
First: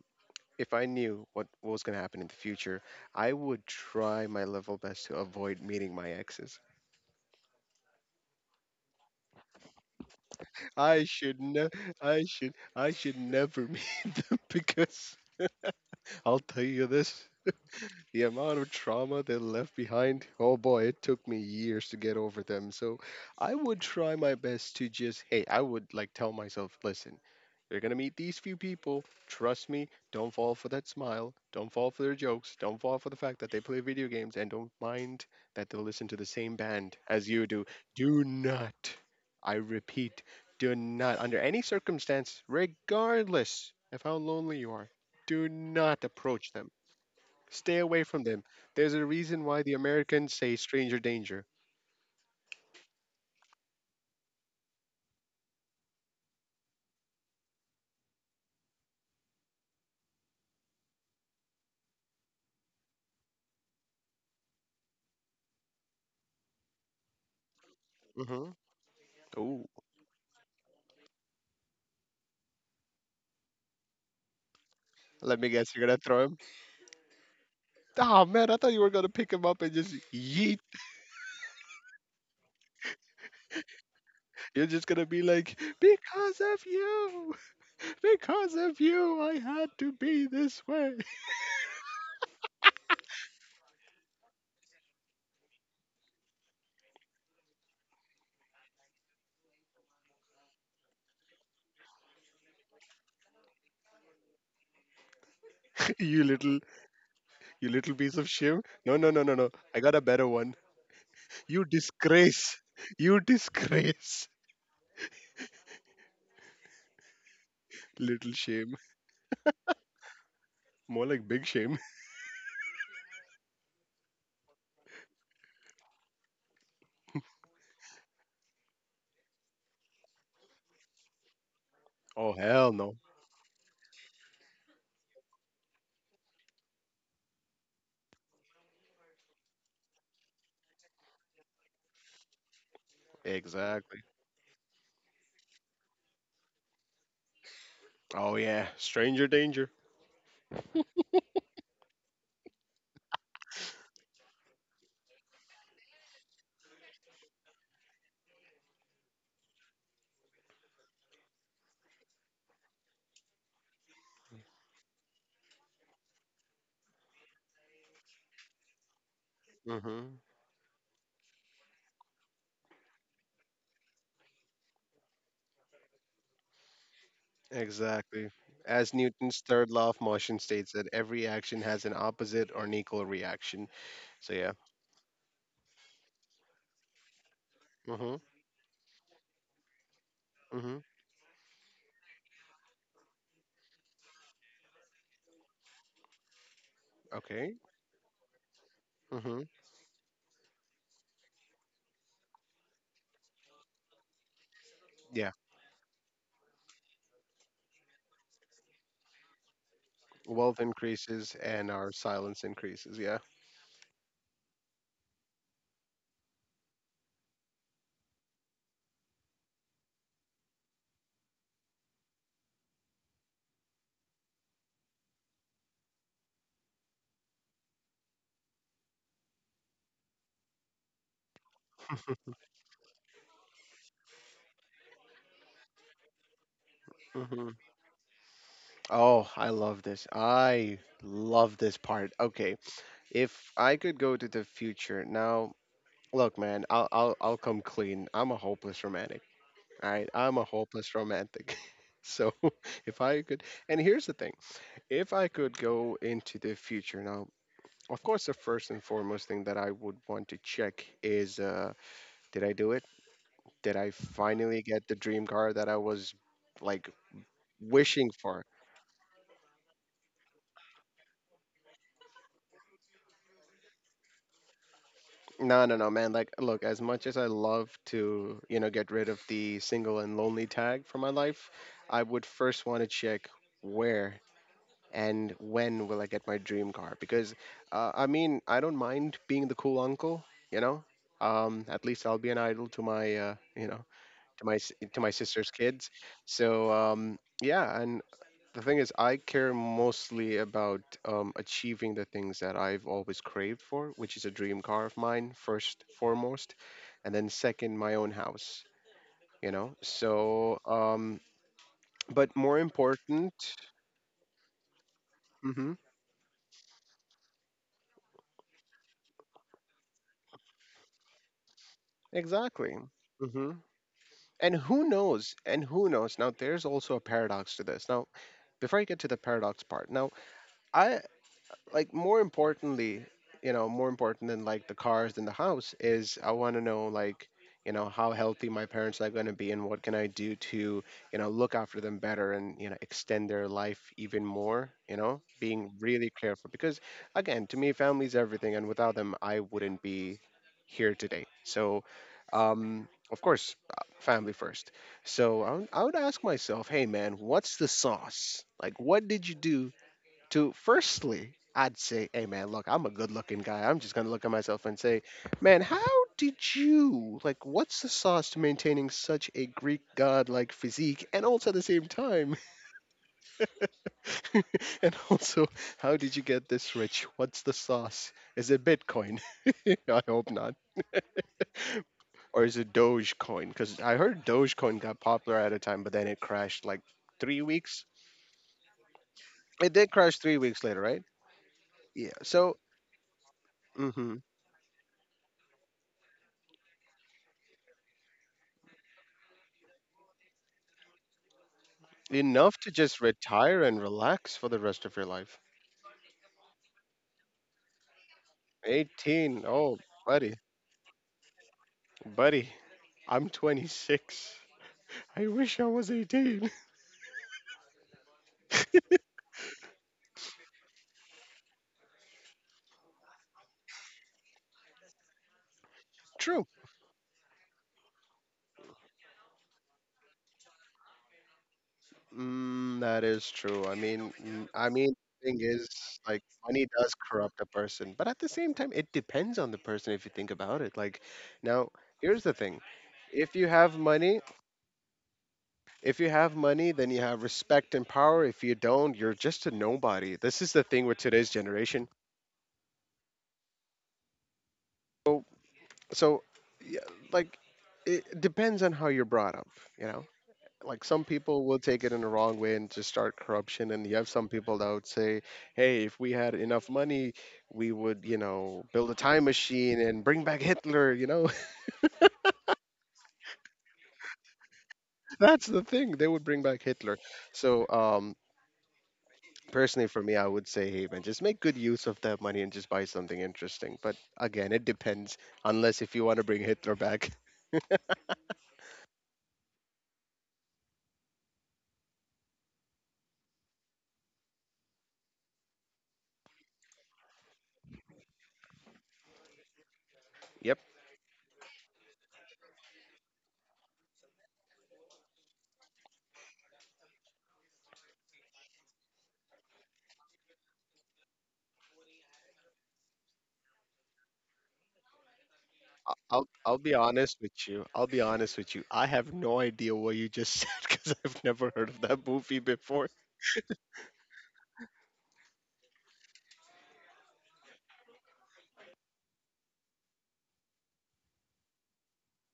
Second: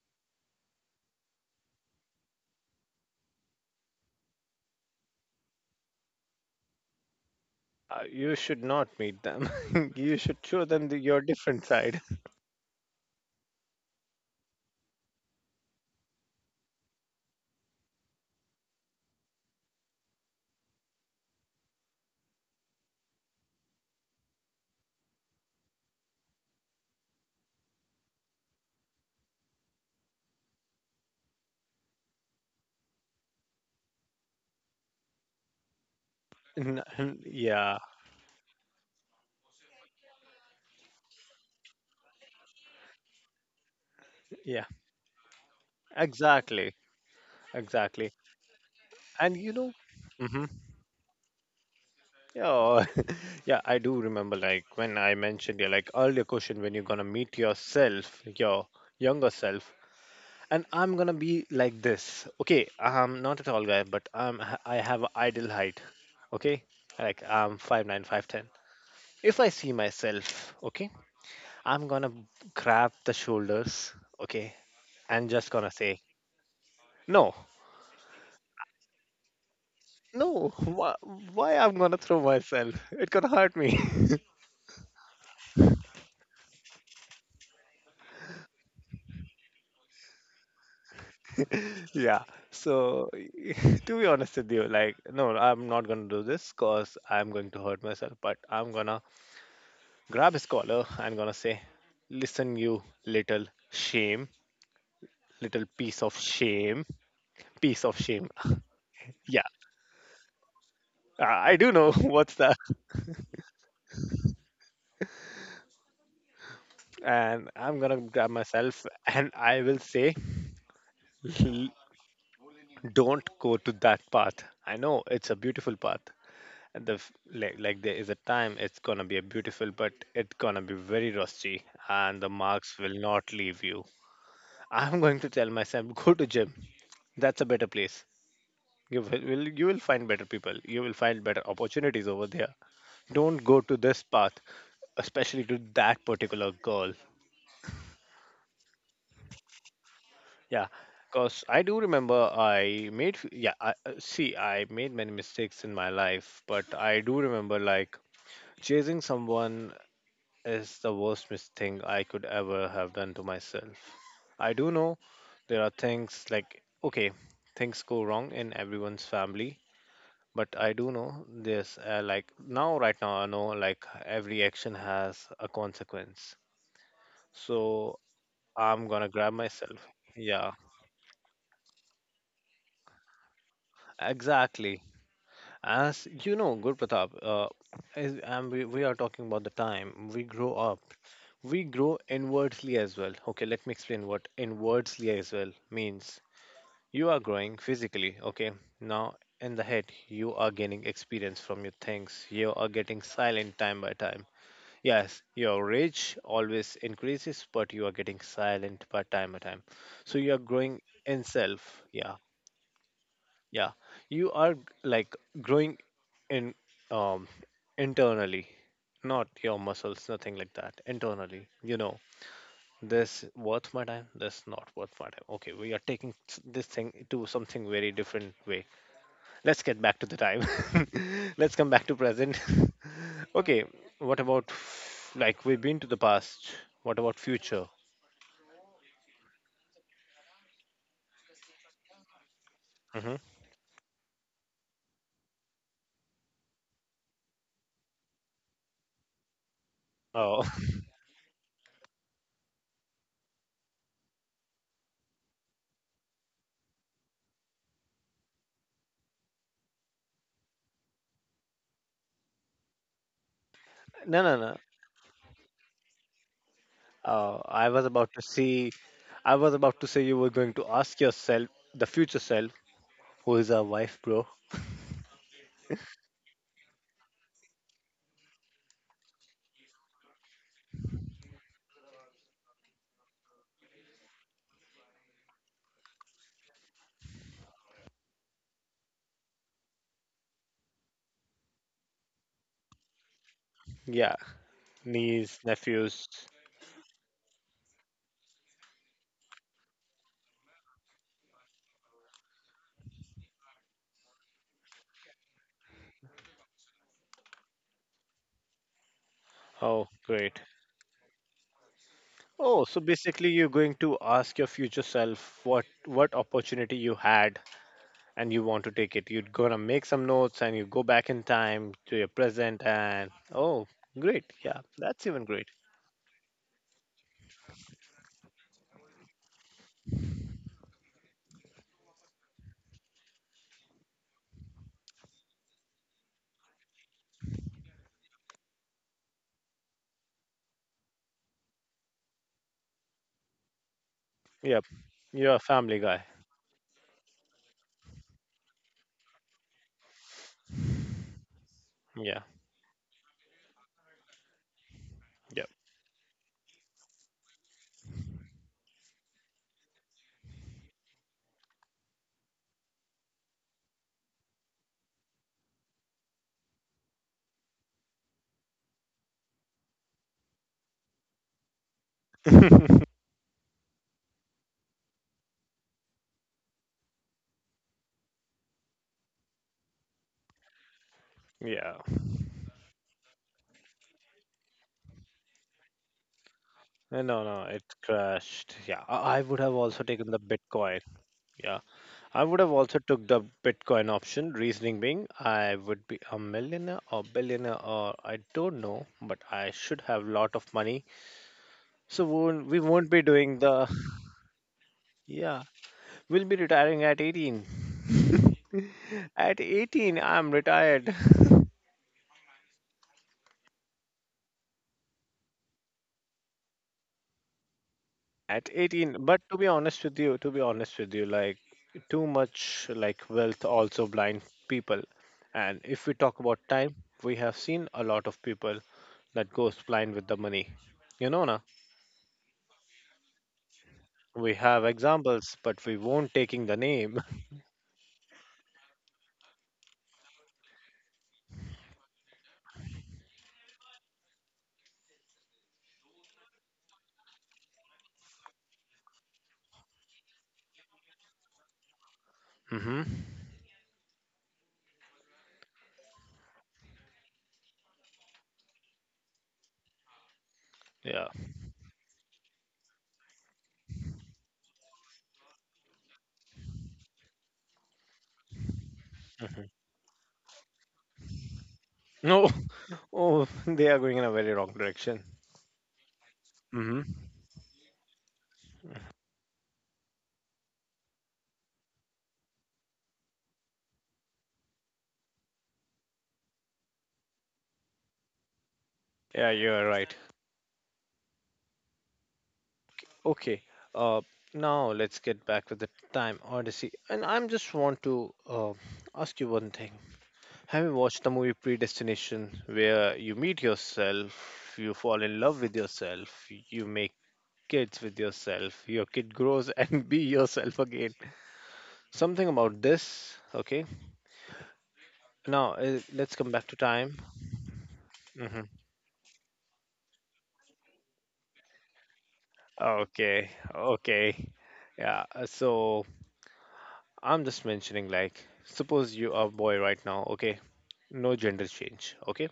[SPEAKER 2] if I knew what was going to happen in the future, I would try my level best to avoid meeting my exes.
[SPEAKER 1] You should not meet them. You should show them the,
[SPEAKER 2] I
[SPEAKER 1] your
[SPEAKER 2] should
[SPEAKER 1] different
[SPEAKER 2] ne-
[SPEAKER 1] side.
[SPEAKER 2] I should never meet them because I'll tell you this. The amount of trauma they left behind, oh boy, it took me years to get over them. So I would try my best to just, hey, I would like tell myself, listen, you're going to meet these few people. Trust me, don't fall for that smile. Don't fall for their jokes. Don't fall for the fact that they play video games and don't mind that they listen to the same band as you do.
[SPEAKER 1] Yeah.
[SPEAKER 2] Do not, I repeat, do not, under any circumstance, regardless of how lonely
[SPEAKER 1] Yeah.
[SPEAKER 2] you are, do not approach them.
[SPEAKER 1] Exactly.
[SPEAKER 2] Stay away
[SPEAKER 1] Exactly.
[SPEAKER 2] from them. There's a
[SPEAKER 1] And
[SPEAKER 2] reason
[SPEAKER 1] you
[SPEAKER 2] why
[SPEAKER 1] know.
[SPEAKER 2] the Americans say stranger danger.
[SPEAKER 1] Yeah, yeah, I do remember like when I mentioned, yeah, like earlier question when you're gonna meet yourself, your younger self, and I'm gonna be like this. Okay, I'm not a tall guy, but I'm h- I am I have an ideal height. Okay, like I'm 5'9", 5'10".
[SPEAKER 2] Hmm.
[SPEAKER 1] If I
[SPEAKER 2] Ooh,
[SPEAKER 1] see myself, okay, I'm gonna grab the shoulders, okay, and
[SPEAKER 2] let me
[SPEAKER 1] just gonna
[SPEAKER 2] guess, you're gonna
[SPEAKER 1] say
[SPEAKER 2] throw him.
[SPEAKER 1] no,
[SPEAKER 2] Oh man, I thought you were gonna pick him up and just
[SPEAKER 1] no.
[SPEAKER 2] yeet.
[SPEAKER 1] Why I'm gonna throw myself? It gonna hurt me.
[SPEAKER 2] You're just gonna be like, because of you, because of you, I had to be this way.
[SPEAKER 1] Yeah. So, to be honest with you, like, no, I'm not gonna do this because I'm going to hurt myself. But I'm gonna grab his collar and gonna say, "Listen, you little shame, little piece of
[SPEAKER 2] You little,
[SPEAKER 1] shame,
[SPEAKER 2] you
[SPEAKER 1] piece
[SPEAKER 2] little
[SPEAKER 1] of
[SPEAKER 2] piece
[SPEAKER 1] shame."
[SPEAKER 2] of shit. No, no, no, no,
[SPEAKER 1] Yeah,
[SPEAKER 2] no. I got a better one.
[SPEAKER 1] I
[SPEAKER 2] You
[SPEAKER 1] do know what's
[SPEAKER 2] disgrace.
[SPEAKER 1] that.
[SPEAKER 2] You disgrace.
[SPEAKER 1] And I'm gonna grab
[SPEAKER 2] Little shame.
[SPEAKER 1] myself and I will say,
[SPEAKER 2] More like big shame.
[SPEAKER 1] "Don't go to that path. I know it's a beautiful path, like there is a time it's gonna be a beautiful but it's gonna be very rusty, and the
[SPEAKER 2] Oh hell
[SPEAKER 1] marks will
[SPEAKER 2] no.
[SPEAKER 1] not leave you. I'm going to tell myself, go to gym, that's a better place. You will find better people, you will find better opportunities over there. Don't go to
[SPEAKER 2] Exactly.
[SPEAKER 1] this path, especially to that particular girl.
[SPEAKER 2] Oh yeah, stranger danger.
[SPEAKER 1] Yeah. Because I do remember, yeah, see, I made many mistakes in my life, but I do remember, like, chasing someone is the worst thing I could ever have done to myself. I do know there are things, like, okay, things go wrong in everyone's family,
[SPEAKER 2] Mm-hmm.
[SPEAKER 1] but I do know this, like now, right now, I know, like, every action has a consequence. So
[SPEAKER 2] Exactly.
[SPEAKER 1] I'm
[SPEAKER 2] As
[SPEAKER 1] gonna grab
[SPEAKER 2] Newton's third
[SPEAKER 1] myself.
[SPEAKER 2] law of motion
[SPEAKER 1] Yeah,
[SPEAKER 2] states that every action has an opposite or an equal reaction. So yeah.
[SPEAKER 1] exactly. As you know, Guru Pratap,
[SPEAKER 2] Mm-hmm.
[SPEAKER 1] and we are talking about the time we grow
[SPEAKER 2] Mm-hmm.
[SPEAKER 1] up. We grow inwardly as well. Okay, let me explain what inwardly as well means. You are
[SPEAKER 2] Okay.
[SPEAKER 1] growing physically, okay? Now,
[SPEAKER 2] Mm-hmm.
[SPEAKER 1] in the head, you are gaining experience from your things. You are getting silent time by time. Yes,
[SPEAKER 2] Yeah.
[SPEAKER 1] your rage always increases, but you are getting silent by time by time. So you are
[SPEAKER 2] Wealth
[SPEAKER 1] growing in
[SPEAKER 2] increases and
[SPEAKER 1] self.
[SPEAKER 2] our
[SPEAKER 1] Yeah,
[SPEAKER 2] silence increases. Yeah.
[SPEAKER 1] yeah, like growing in, um internally, not your muscles, nothing like that. Internally, this worth my time, this not worth my time. Okay, we are taking this thing to something very different way. Let's get back to the time. Let's come back to present. Okay, like we've been to the past? What about
[SPEAKER 2] Mm-hmm.
[SPEAKER 1] future?
[SPEAKER 2] Oh, I love this. I love this part. Okay.
[SPEAKER 1] Hmm.
[SPEAKER 2] If I could go to the future now, look, man, I'll come clean. I'm a hopeless romantic. All right. I'm a
[SPEAKER 1] Oh,
[SPEAKER 2] hopeless romantic. So if I could, and here's the thing. If I could go into the future now, of course, the first and foremost thing that I would want to check is did I do it? Did I
[SPEAKER 1] no, no, no.
[SPEAKER 2] finally get the dream car that I was like
[SPEAKER 1] Uh, I was
[SPEAKER 2] wishing
[SPEAKER 1] about to
[SPEAKER 2] for?
[SPEAKER 1] see I was about to say, you were going to ask yourself, the future self, who is our wife, bro?
[SPEAKER 2] No, no, no, man. Like, look, as much as I love to, you know, get rid of the single and lonely tag from my life, I would first want to check where and when will I get my dream car? Because I mean, I don't mind being the cool uncle, you know. At least I'll be an idol to my, you know,
[SPEAKER 1] Yeah,
[SPEAKER 2] to my to my
[SPEAKER 1] niece,
[SPEAKER 2] sister's kids.
[SPEAKER 1] nephews.
[SPEAKER 2] So yeah, and the thing is, I care mostly about achieving the things that I've always craved for, which is a dream car of mine first, foremost, and then second, my own house. You know,
[SPEAKER 1] Oh, great.
[SPEAKER 2] so but more
[SPEAKER 1] Oh, so basically
[SPEAKER 2] important,
[SPEAKER 1] you're going to ask your future self what
[SPEAKER 2] hmm,
[SPEAKER 1] what opportunity you had, and you want to take it. You're gonna make some notes and you go back in time to your present,
[SPEAKER 2] exactly.
[SPEAKER 1] and
[SPEAKER 2] Mm-hmm.
[SPEAKER 1] oh, great.
[SPEAKER 2] And
[SPEAKER 1] Yeah,
[SPEAKER 2] who
[SPEAKER 1] that's even
[SPEAKER 2] knows?
[SPEAKER 1] great.
[SPEAKER 2] And who knows? Now, there's also a paradox to this. Now, before I get to the paradox part, now, I like more importantly, you know, more important than like the cars than the house is I want to know like, you know, how healthy my parents are going to be and what can I do to, you know, look after them better and, you know, extend their life even
[SPEAKER 1] Yep,
[SPEAKER 2] more, you know,
[SPEAKER 1] you're a
[SPEAKER 2] being
[SPEAKER 1] family guy.
[SPEAKER 2] really careful because again, to me family's everything and without them I wouldn't be here today. So,
[SPEAKER 1] Yeah,
[SPEAKER 2] of course, family first. So
[SPEAKER 1] yep.
[SPEAKER 2] I would ask myself, hey man, what's the sauce? Like, what did you do to firstly, I'd say, hey man, look, I'm a good looking guy. I'm just gonna look at myself and say, man, how did you like what's the sauce to maintaining such a Greek god like physique and also at the same time and also how did you get this rich? What's the sauce? Is it Bitcoin? I hope not.
[SPEAKER 1] Yeah.
[SPEAKER 2] Or is it Dogecoin? Because I heard Dogecoin got popular at a time, but then it crashed like
[SPEAKER 1] No,
[SPEAKER 2] three
[SPEAKER 1] no, it
[SPEAKER 2] weeks.
[SPEAKER 1] crashed. Yeah, I would have
[SPEAKER 2] It
[SPEAKER 1] also
[SPEAKER 2] did
[SPEAKER 1] taken
[SPEAKER 2] crash
[SPEAKER 1] the
[SPEAKER 2] 3 weeks
[SPEAKER 1] Bitcoin.
[SPEAKER 2] later, right?
[SPEAKER 1] Yeah.
[SPEAKER 2] Yeah.
[SPEAKER 1] I would have
[SPEAKER 2] So
[SPEAKER 1] also took the Bitcoin
[SPEAKER 2] mhm.
[SPEAKER 1] option, reasoning being I would be a millionaire or billionaire or I don't know, but I should have lot of money. So won't,
[SPEAKER 2] Enough
[SPEAKER 1] we
[SPEAKER 2] to
[SPEAKER 1] won't
[SPEAKER 2] just
[SPEAKER 1] be doing
[SPEAKER 2] retire
[SPEAKER 1] the,
[SPEAKER 2] and relax for the rest of your life.
[SPEAKER 1] yeah. We'll be retiring at 18. At
[SPEAKER 2] 18. Oh,
[SPEAKER 1] 18, I'm
[SPEAKER 2] buddy.
[SPEAKER 1] retired.
[SPEAKER 2] Buddy, I'm 26. I wish I was 18.
[SPEAKER 1] At 18, but to be honest with you, to be honest with you, like too much like wealth also blind people. And if we talk about
[SPEAKER 2] True.
[SPEAKER 1] time, we have seen a lot of people that goes blind with the money. You know, na?
[SPEAKER 2] Mm, that is true. I mean,
[SPEAKER 1] We
[SPEAKER 2] mm,
[SPEAKER 1] have
[SPEAKER 2] I mean, thing
[SPEAKER 1] examples, but
[SPEAKER 2] is,
[SPEAKER 1] we won't
[SPEAKER 2] like,
[SPEAKER 1] taking the
[SPEAKER 2] money does
[SPEAKER 1] name.
[SPEAKER 2] corrupt a person, but at the same time, it depends on the person if you think about it. Like, now, here's the thing. If you have money, if you have money, then you have respect and power. If you don't, you're just a nobody. This is the thing with today's generation.
[SPEAKER 1] Hmm.
[SPEAKER 2] So, so yeah, like it depends on how you're brought up, you know, like some
[SPEAKER 1] Yeah.
[SPEAKER 2] people will take it in the wrong way and just start corruption, and you have some people that would say, hey, if we had enough money, we would, you know, build a time
[SPEAKER 1] Hmm.
[SPEAKER 2] machine and bring back Hitler, you know.
[SPEAKER 1] No. Oh, they are going in a very wrong direction.
[SPEAKER 2] That's the thing, they would bring back Hitler.
[SPEAKER 1] Hmm.
[SPEAKER 2] So um, personally for me, I would say, hey man, just make good use of that money and just buy something interesting, but again it depends, unless if you want to bring Hitler back.
[SPEAKER 1] Yeah, you are right. Okay. Uh, Now let's get back with the time odyssey, and I'm just want to ask you one thing.
[SPEAKER 2] Yep.
[SPEAKER 1] Have you watched the movie Predestination, where you meet yourself, you fall in love with yourself, you make kids with yourself, your kid grows and be yourself again? Something about this, okay? Now, let's come back
[SPEAKER 2] I'll
[SPEAKER 1] to
[SPEAKER 2] be
[SPEAKER 1] time.
[SPEAKER 2] honest with you. I'll be honest
[SPEAKER 1] Hmm.
[SPEAKER 2] with you. I have no idea what you just said because I've never heard of that movie before.
[SPEAKER 1] Okay, okay. Yeah, so I'm just mentioning, like, suppose you are a boy right now, okay? No gender change, okay?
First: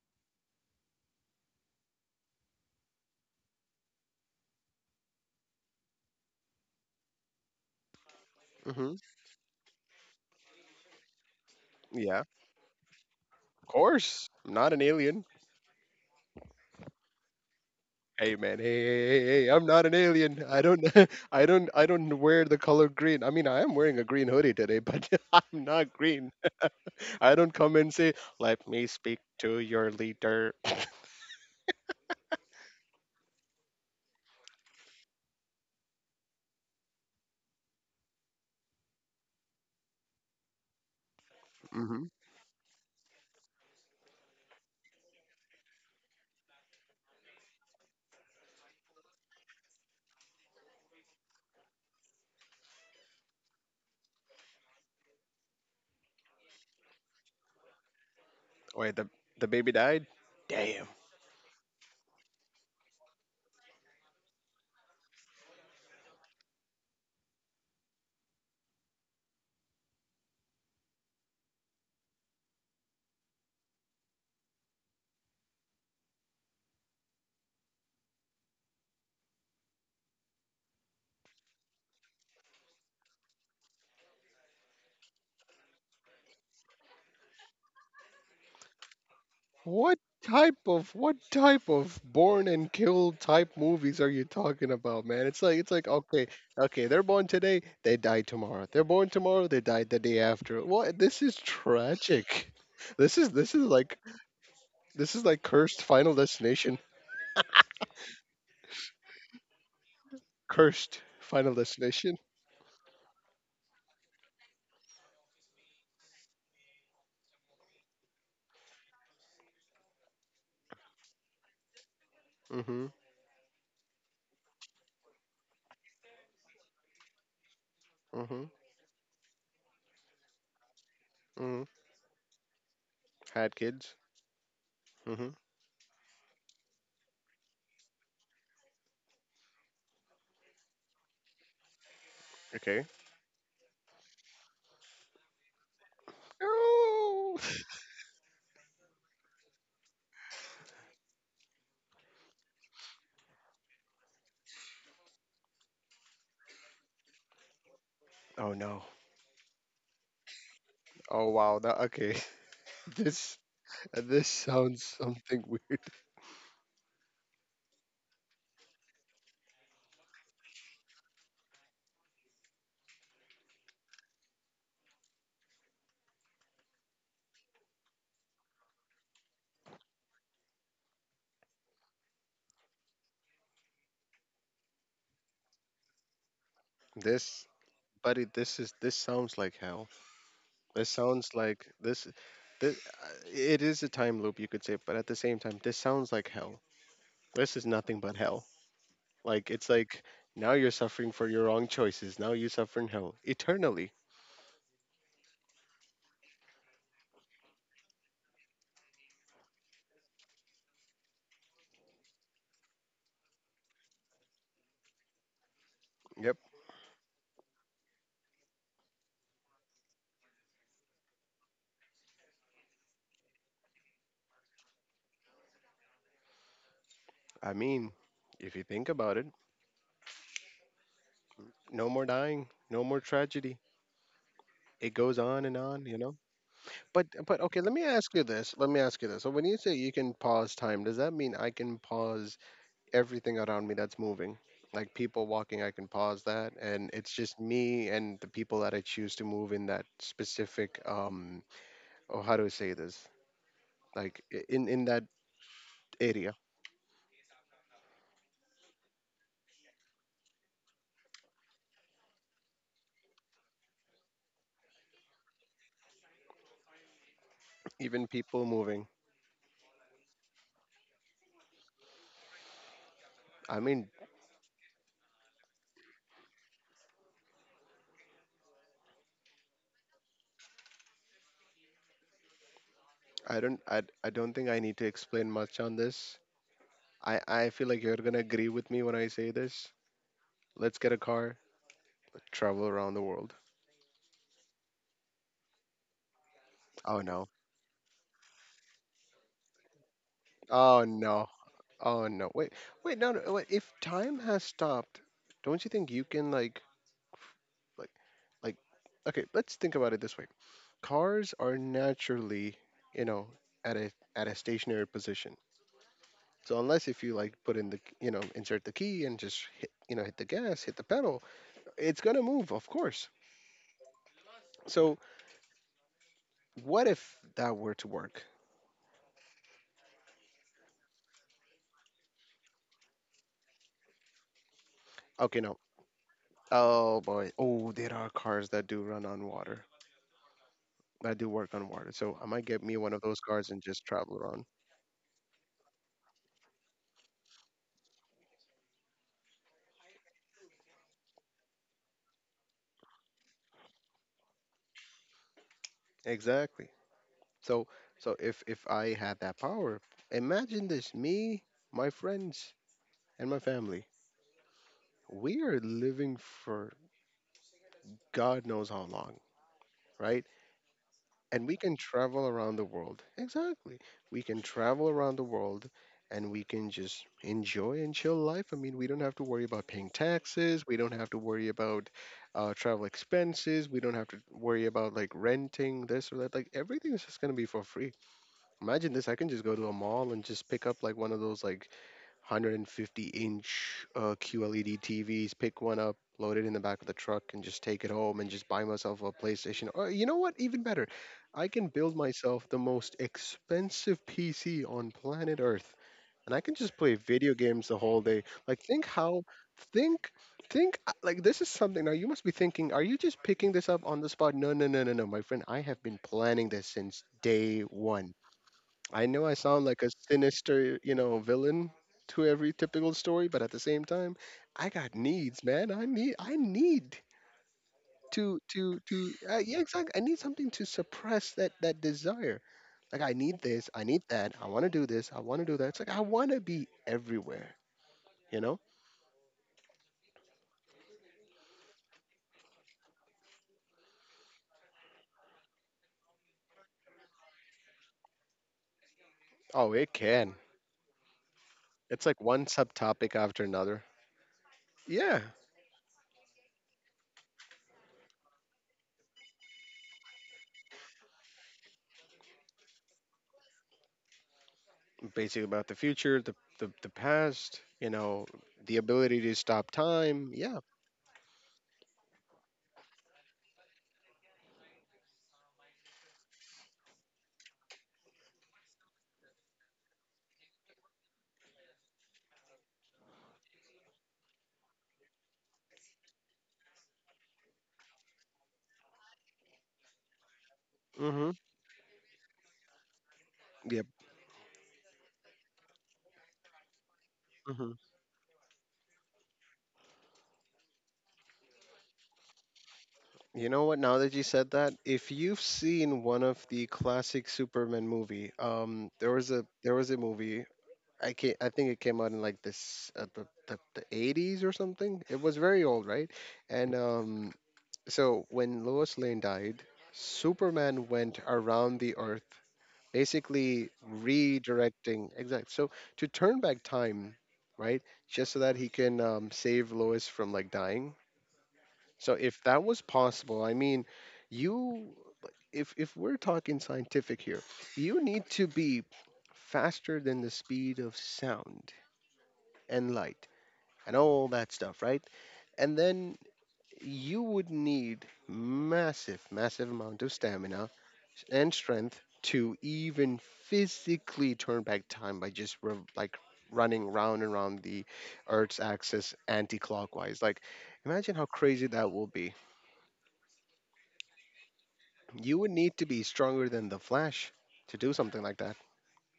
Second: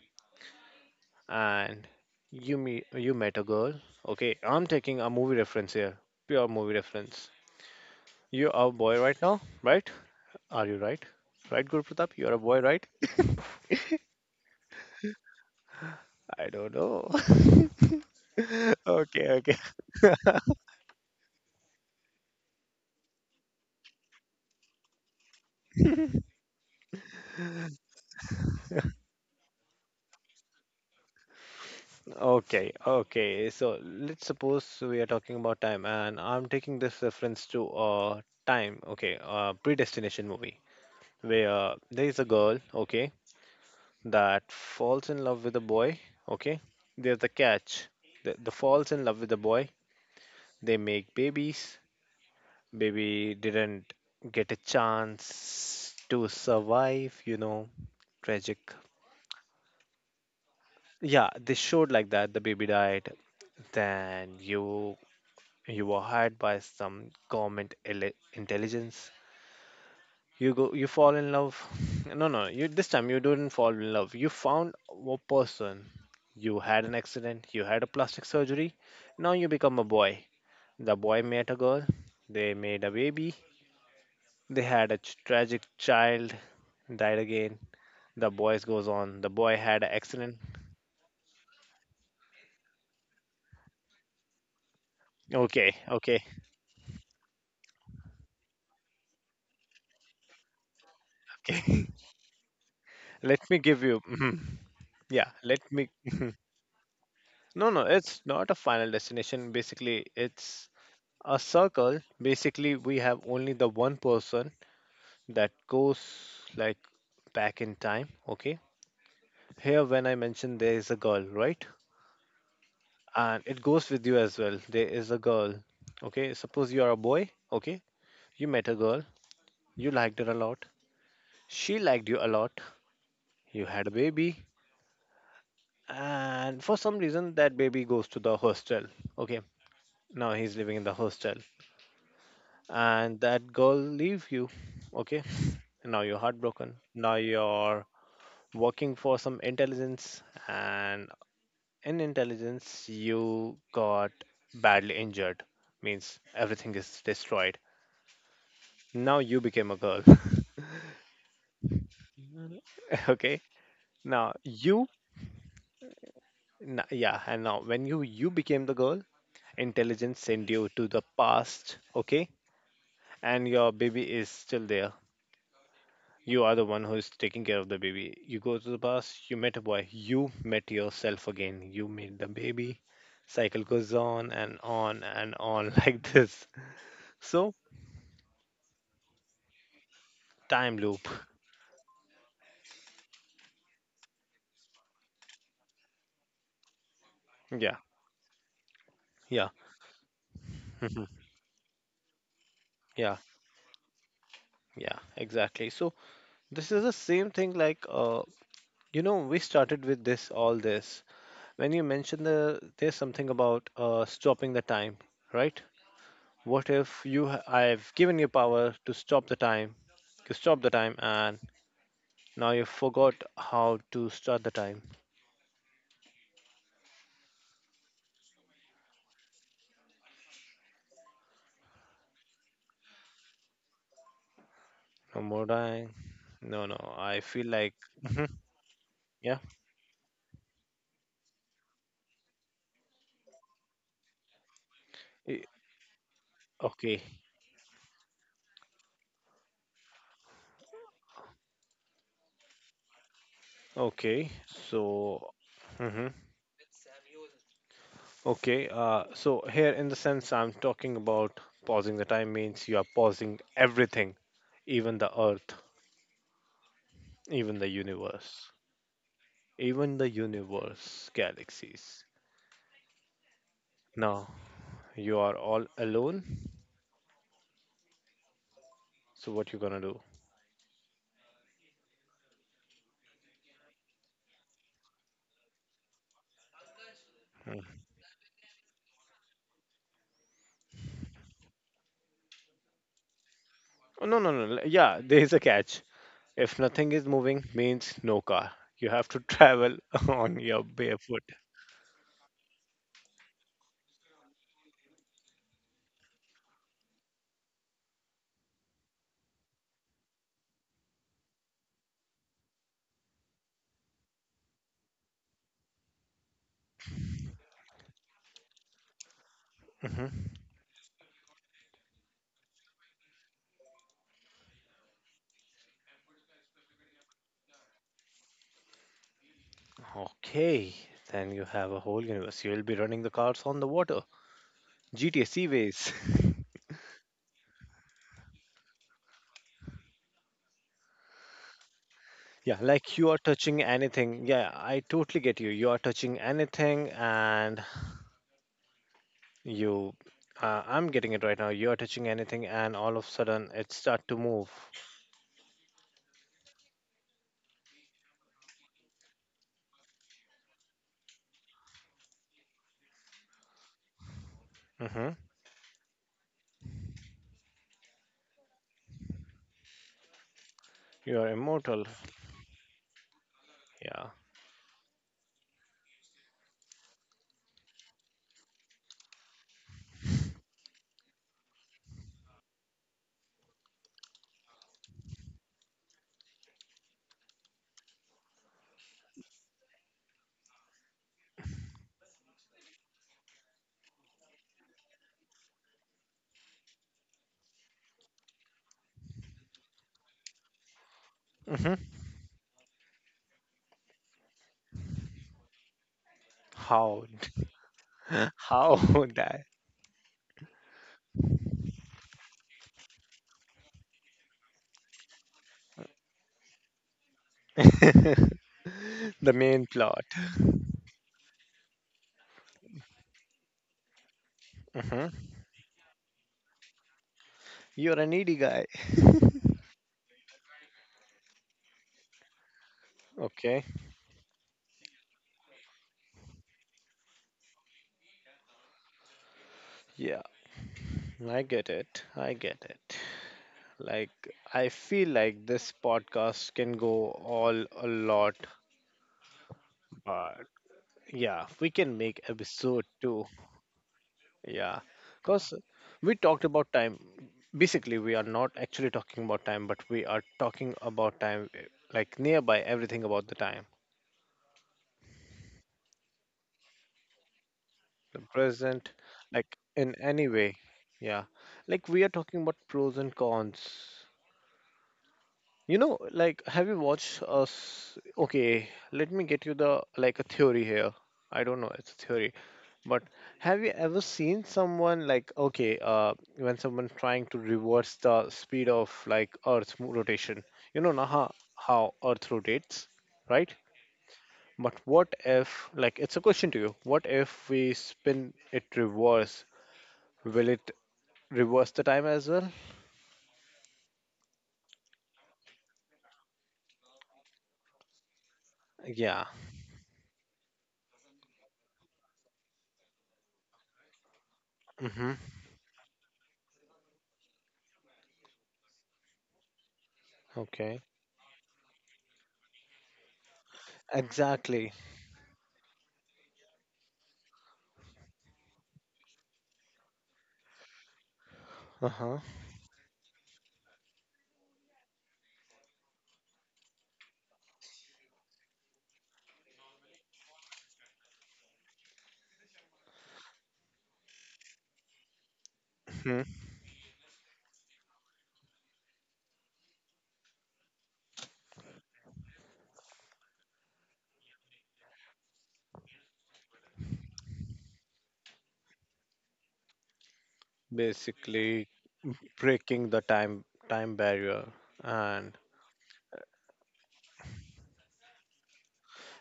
[SPEAKER 1] And you met a girl, okay? I'm taking a movie reference here, pure movie reference. You are a
[SPEAKER 2] Hmm.
[SPEAKER 1] boy right now, right? Are you right? Right, Guru Pratap?
[SPEAKER 2] Yeah, of
[SPEAKER 1] You are a boy, right?
[SPEAKER 2] course. I'm not an alien.
[SPEAKER 1] I don't know.
[SPEAKER 2] Hey man, hey hey hey
[SPEAKER 1] Okay,
[SPEAKER 2] hey! Hey,
[SPEAKER 1] okay.
[SPEAKER 2] I'm not an alien. I don't I don't wear the color green. I mean, I am wearing a green hoodie today, but I'm not green. I don't come and say, "Let me speak to your leader."
[SPEAKER 1] Okay, okay. So let's suppose we are talking about time, and I'm taking this reference to time, okay, predestination movie, where there
[SPEAKER 2] Hmm.
[SPEAKER 1] is a girl, okay, that falls in love with a boy, okay. There's the catch. The falls in love with the boy. They make babies. Baby didn't get a chance to survive, tragic.
[SPEAKER 2] Wait, the baby died. Damn.
[SPEAKER 1] Yeah, they showed like that. The baby died. Then you were hired by some government intelligence. You go, you fall in love no, no, you this time you didn't fall in love, you found a person, you had an accident, you had a plastic surgery, now you become a boy. The boy met a girl, they made a baby, they had a tragic child, died again. The boys goes on, the boy had an
[SPEAKER 2] What
[SPEAKER 1] accident.
[SPEAKER 2] type of born and killed type movies are you talking about, man? It's like
[SPEAKER 1] Okay, okay,
[SPEAKER 2] okay, okay, they're born today, they die tomorrow. They're born tomorrow, they died the day after. What? This is tragic. This is
[SPEAKER 1] let
[SPEAKER 2] this
[SPEAKER 1] me
[SPEAKER 2] is
[SPEAKER 1] give
[SPEAKER 2] like
[SPEAKER 1] you yeah, let
[SPEAKER 2] cursed
[SPEAKER 1] me
[SPEAKER 2] Final Destination.
[SPEAKER 1] no, no, it's not a final destination. Basically, it's
[SPEAKER 2] Cursed
[SPEAKER 1] a
[SPEAKER 2] Final
[SPEAKER 1] circle.
[SPEAKER 2] Destination.
[SPEAKER 1] Basically, we have only the one person that goes, like, back in time, okay. Here, when I mentioned there is a girl, right?
[SPEAKER 2] Mm-hmm.
[SPEAKER 1] And it goes with you as well, there is a girl, okay. Suppose you are a boy, okay.
[SPEAKER 2] Mm-hmm.
[SPEAKER 1] You met a girl, you liked her a lot,
[SPEAKER 2] Mm-hmm.
[SPEAKER 1] she liked you a lot,
[SPEAKER 2] Had
[SPEAKER 1] you had a
[SPEAKER 2] kids.
[SPEAKER 1] baby,
[SPEAKER 2] Mm-hmm.
[SPEAKER 1] and for some reason that baby goes to the hostel, okay. Now he's living in the hostel,
[SPEAKER 2] Okay.
[SPEAKER 1] and that girl leave you, okay. Now you're heartbroken, now
[SPEAKER 2] No.
[SPEAKER 1] you're working for some intelligence, and in intelligence, you got badly injured, means everything is destroyed.
[SPEAKER 2] Oh no.
[SPEAKER 1] Now you became a girl,
[SPEAKER 2] Oh wow. That, okay. This
[SPEAKER 1] okay?
[SPEAKER 2] this
[SPEAKER 1] Now
[SPEAKER 2] sounds
[SPEAKER 1] you,
[SPEAKER 2] something weird.
[SPEAKER 1] yeah, and now when you became the girl, intelligence sent you to the past, okay? And your baby is still there. You are the one who is taking care of the baby. You go to the past, you met a boy, you met yourself again, you met the baby. Cycle goes on and on and on like this.
[SPEAKER 2] This
[SPEAKER 1] So,
[SPEAKER 2] buddy, this sounds like hell,
[SPEAKER 1] time
[SPEAKER 2] this
[SPEAKER 1] loop.
[SPEAKER 2] sounds like this it is a time loop you could say, but at the same time this sounds like hell, this is
[SPEAKER 1] Yeah,
[SPEAKER 2] nothing but hell,
[SPEAKER 1] yeah,
[SPEAKER 2] like it's like now you're
[SPEAKER 1] mhm,
[SPEAKER 2] suffering for your wrong choices, now you suffer in
[SPEAKER 1] yeah,
[SPEAKER 2] hell eternally.
[SPEAKER 1] yeah, exactly. So, this is the same thing, like, we started with this, all this. When you mentioned there's something about stopping the time, right?
[SPEAKER 2] Yep.
[SPEAKER 1] What if I've given you power to stop the time, and now you forgot how to start the time.
[SPEAKER 2] I mean, if you think about it, no more dying, no more tragedy, it
[SPEAKER 1] No
[SPEAKER 2] goes
[SPEAKER 1] more
[SPEAKER 2] on and on,
[SPEAKER 1] dying.
[SPEAKER 2] you know.
[SPEAKER 1] No, no.
[SPEAKER 2] but
[SPEAKER 1] I
[SPEAKER 2] but
[SPEAKER 1] feel
[SPEAKER 2] okay,
[SPEAKER 1] like. Mhm.
[SPEAKER 2] let me ask you this, so
[SPEAKER 1] Yeah.
[SPEAKER 2] when you say you can pause time, does that mean I can pause everything around me that's moving? Like people
[SPEAKER 1] I-
[SPEAKER 2] walking, I can pause that, and
[SPEAKER 1] Okay.
[SPEAKER 2] it's just me and the people that I choose to move in that specific. Oh, how do I say this? Like
[SPEAKER 1] Okay.
[SPEAKER 2] in that
[SPEAKER 1] So. Hmm.
[SPEAKER 2] area,
[SPEAKER 1] Okay. So here, in the sense, I'm talking about pausing the time means you are pausing everything, even the Earth, even the
[SPEAKER 2] even people
[SPEAKER 1] universe,
[SPEAKER 2] moving.
[SPEAKER 1] even the universe, galaxies.
[SPEAKER 2] I mean,
[SPEAKER 1] Now you are all alone. So what you gonna do?
[SPEAKER 2] I don't, I don't think I need to explain much on this. I feel
[SPEAKER 1] Mhm.
[SPEAKER 2] like you're gonna agree with me when I say this. Let's get a car, travel around the world.
[SPEAKER 1] Oh, no, no, no. Yeah, there is a catch. If nothing
[SPEAKER 2] Oh
[SPEAKER 1] is
[SPEAKER 2] no.
[SPEAKER 1] moving, means no car. You have to travel on your
[SPEAKER 2] Oh
[SPEAKER 1] barefoot.
[SPEAKER 2] no. Oh no. Wait, wait, no, no. Wait. If time has stopped, don't you think you can Like, like, okay, let's think about it this way. Cars are naturally, you know, at a at a stationary position. So unless if you like put in the, insert the key and just hit, hit the
[SPEAKER 1] Mhm.
[SPEAKER 2] gas, hit the pedal, it's gonna move, of course. So what if that were to work?
[SPEAKER 1] Okay, then you have a whole universe. You'll be running the cars on the water. GTA
[SPEAKER 2] Okay, no.
[SPEAKER 1] Seaways.
[SPEAKER 2] Oh boy. Oh, there are cars that do run on water. That do work on water. So I might
[SPEAKER 1] Yeah,
[SPEAKER 2] get me one
[SPEAKER 1] like
[SPEAKER 2] of
[SPEAKER 1] you are
[SPEAKER 2] those cars
[SPEAKER 1] touching
[SPEAKER 2] and just travel
[SPEAKER 1] anything.
[SPEAKER 2] around.
[SPEAKER 1] Yeah, I totally get you. You are touching anything and you. I'm getting it right now. You are touching anything, and all of a sudden it start to move.
[SPEAKER 2] Exactly. So so if I had that power, imagine this: me, my friends, and my family.
[SPEAKER 1] Hmm.
[SPEAKER 2] We are living for God knows how long, right?
[SPEAKER 1] You are
[SPEAKER 2] And we can
[SPEAKER 1] immortal.
[SPEAKER 2] travel around the world. Exactly,
[SPEAKER 1] Yeah.
[SPEAKER 2] we can travel around the world, and we can just enjoy and chill life. I mean, we don't have to worry about paying taxes. We don't have to worry about travel expenses. We don't have to worry about like renting this or that. Like everything is just gonna be for free. Imagine this, I can just go to a mall and just pick up like one of those like 150 inch QLED TVs, pick one up, load it in the back of the truck, and just take it home and just buy myself a PlayStation. Or you know what? Even better, I can
[SPEAKER 1] Hmm.
[SPEAKER 2] build myself the most expensive PC on planet Earth, and I can just play
[SPEAKER 1] How?
[SPEAKER 2] video games the whole day. Like,
[SPEAKER 1] How
[SPEAKER 2] think how,
[SPEAKER 1] that?
[SPEAKER 2] think, think, like this is something. Now you must be thinking, are you just picking this up on the spot? No, no, no, no, no, my friend. I have been planning this since day 1.
[SPEAKER 1] The
[SPEAKER 2] I know I
[SPEAKER 1] main
[SPEAKER 2] sound like a
[SPEAKER 1] plot.
[SPEAKER 2] sinister, you know, villain to every typical story, but at the same time, I got
[SPEAKER 1] Mhm.
[SPEAKER 2] needs, man. I need
[SPEAKER 1] You're a needy guy.
[SPEAKER 2] to yeah, exactly. I need something to suppress that desire. Like I need
[SPEAKER 1] Okay.
[SPEAKER 2] this, I need that. I want to do this, I want to do that. It's like I want to be everywhere, you know?
[SPEAKER 1] Yeah, I get it. I get it. Like, I feel like this podcast can go all a lot,
[SPEAKER 2] Oh, it can.
[SPEAKER 1] but yeah, we can
[SPEAKER 2] It's
[SPEAKER 1] make
[SPEAKER 2] like one
[SPEAKER 1] episode
[SPEAKER 2] subtopic
[SPEAKER 1] two.
[SPEAKER 2] after another.
[SPEAKER 1] Yeah,
[SPEAKER 2] Yeah,
[SPEAKER 1] because we talked about time. Basically, we are not actually talking about time, but we are talking about time, like nearby everything about the time.
[SPEAKER 2] basically about the future, the past, you
[SPEAKER 1] The
[SPEAKER 2] know, the
[SPEAKER 1] present,
[SPEAKER 2] ability to
[SPEAKER 1] like,
[SPEAKER 2] stop
[SPEAKER 1] in any
[SPEAKER 2] time.
[SPEAKER 1] way.
[SPEAKER 2] Yeah.
[SPEAKER 1] Yeah, like we are talking about pros and cons, you know, like have you watched us? Okay, let me get you the, like, a theory here. I don't know, it's a theory, but have you ever seen someone, like, okay, when someone trying to reverse the speed of, like, rotation, you know? Now, how,
[SPEAKER 2] Mhm.
[SPEAKER 1] how earth rotates, right? But what if, like, it's a question to you, what if we
[SPEAKER 2] Yep.
[SPEAKER 1] spin it reverse? Will it reverse the time as well?
[SPEAKER 2] You know what? Now that you said that, if you've seen one of the classic Superman movie,
[SPEAKER 1] Yeah.
[SPEAKER 2] there was a movie. I can I think it came out in like this the the eighties or something.
[SPEAKER 1] Hmm.
[SPEAKER 2] It was very old, right? And so when Lois Lane died,
[SPEAKER 1] Okay.
[SPEAKER 2] Superman went around the Earth, basically
[SPEAKER 1] Exactly.
[SPEAKER 2] redirecting exact. So to turn back time, right, just so that he can save Lois from like dying.
[SPEAKER 1] Uh
[SPEAKER 2] So
[SPEAKER 1] huh.
[SPEAKER 2] if that was possible, I mean, you, like, if we're talking scientific here, you need to be faster than the speed of sound and light and all that stuff, right? And then
[SPEAKER 1] Hmm.
[SPEAKER 2] you would need massive, massive amount of stamina and strength to even physically turn back time by just rev like running round and round the Earth's axis anti-clockwise. Like, imagine how
[SPEAKER 1] Basically,
[SPEAKER 2] crazy that will be.
[SPEAKER 1] breaking the time barrier, and
[SPEAKER 2] You would need to be stronger than the Flash to do something like that.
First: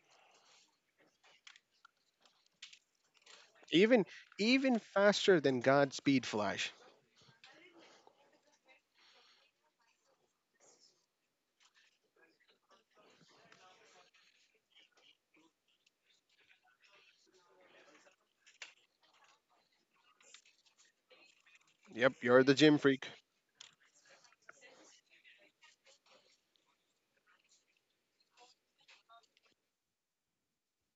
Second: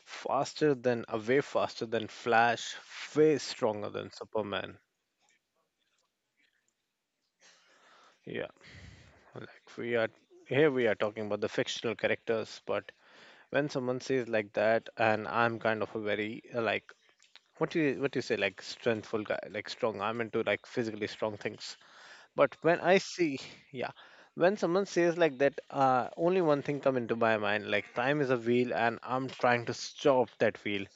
[SPEAKER 1] faster than way faster than Flash, way stronger
[SPEAKER 2] Even
[SPEAKER 1] than Superman.
[SPEAKER 2] even faster than Godspeed Flash.
[SPEAKER 1] Yeah. Like we are here, we are talking about the fictional characters, but when someone says like that, and I'm kind of a very like what do you say, like, strengthful guy, like strong. I'm into, like, physically strong things.
[SPEAKER 2] Yep, you're the
[SPEAKER 1] But
[SPEAKER 2] gym
[SPEAKER 1] when I
[SPEAKER 2] freak.
[SPEAKER 1] see, yeah, when someone says like that, only one thing come into my mind, like time is a wheel and I'm trying to stop that wheel.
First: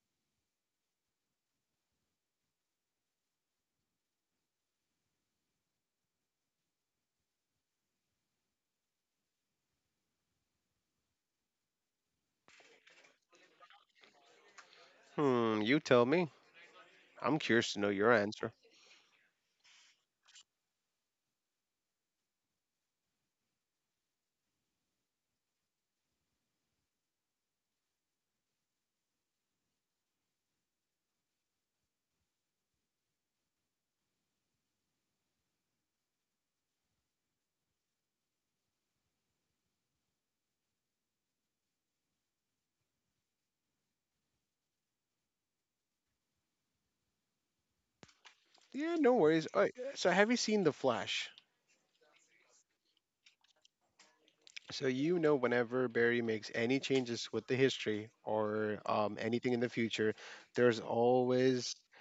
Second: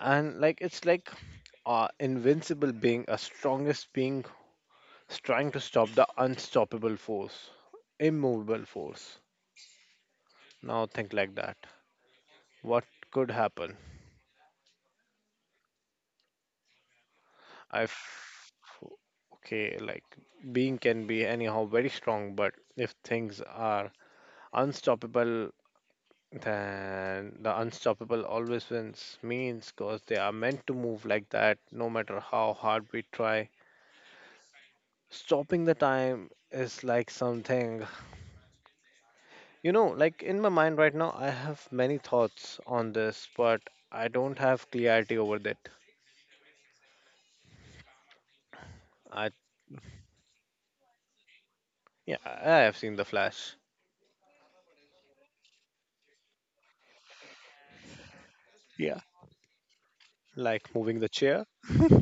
[SPEAKER 1] And like it's like invincible being, a strongest being, is trying to stop the unstoppable force, immovable force. Now think like that. What could happen?
[SPEAKER 2] Hmm, you tell me. I'm curious to know your answer.
[SPEAKER 1] If, okay, like, being can be anyhow very strong, but if things are unstoppable, then the unstoppable always wins, means because they are meant to move like that, no matter how hard we try. Stopping the time is like something, like in my mind right now, I have many thoughts on this, but I don't have clarity over that.
[SPEAKER 2] Yeah, no
[SPEAKER 1] I,
[SPEAKER 2] worries. All right, so have you seen the Flash?
[SPEAKER 1] yeah, I have seen the Flash.
[SPEAKER 2] So you know whenever Barry makes any changes with the history or
[SPEAKER 1] Yeah,
[SPEAKER 2] anything in the future,
[SPEAKER 1] like
[SPEAKER 2] there's
[SPEAKER 1] moving the chair.
[SPEAKER 2] always
[SPEAKER 1] Hmm.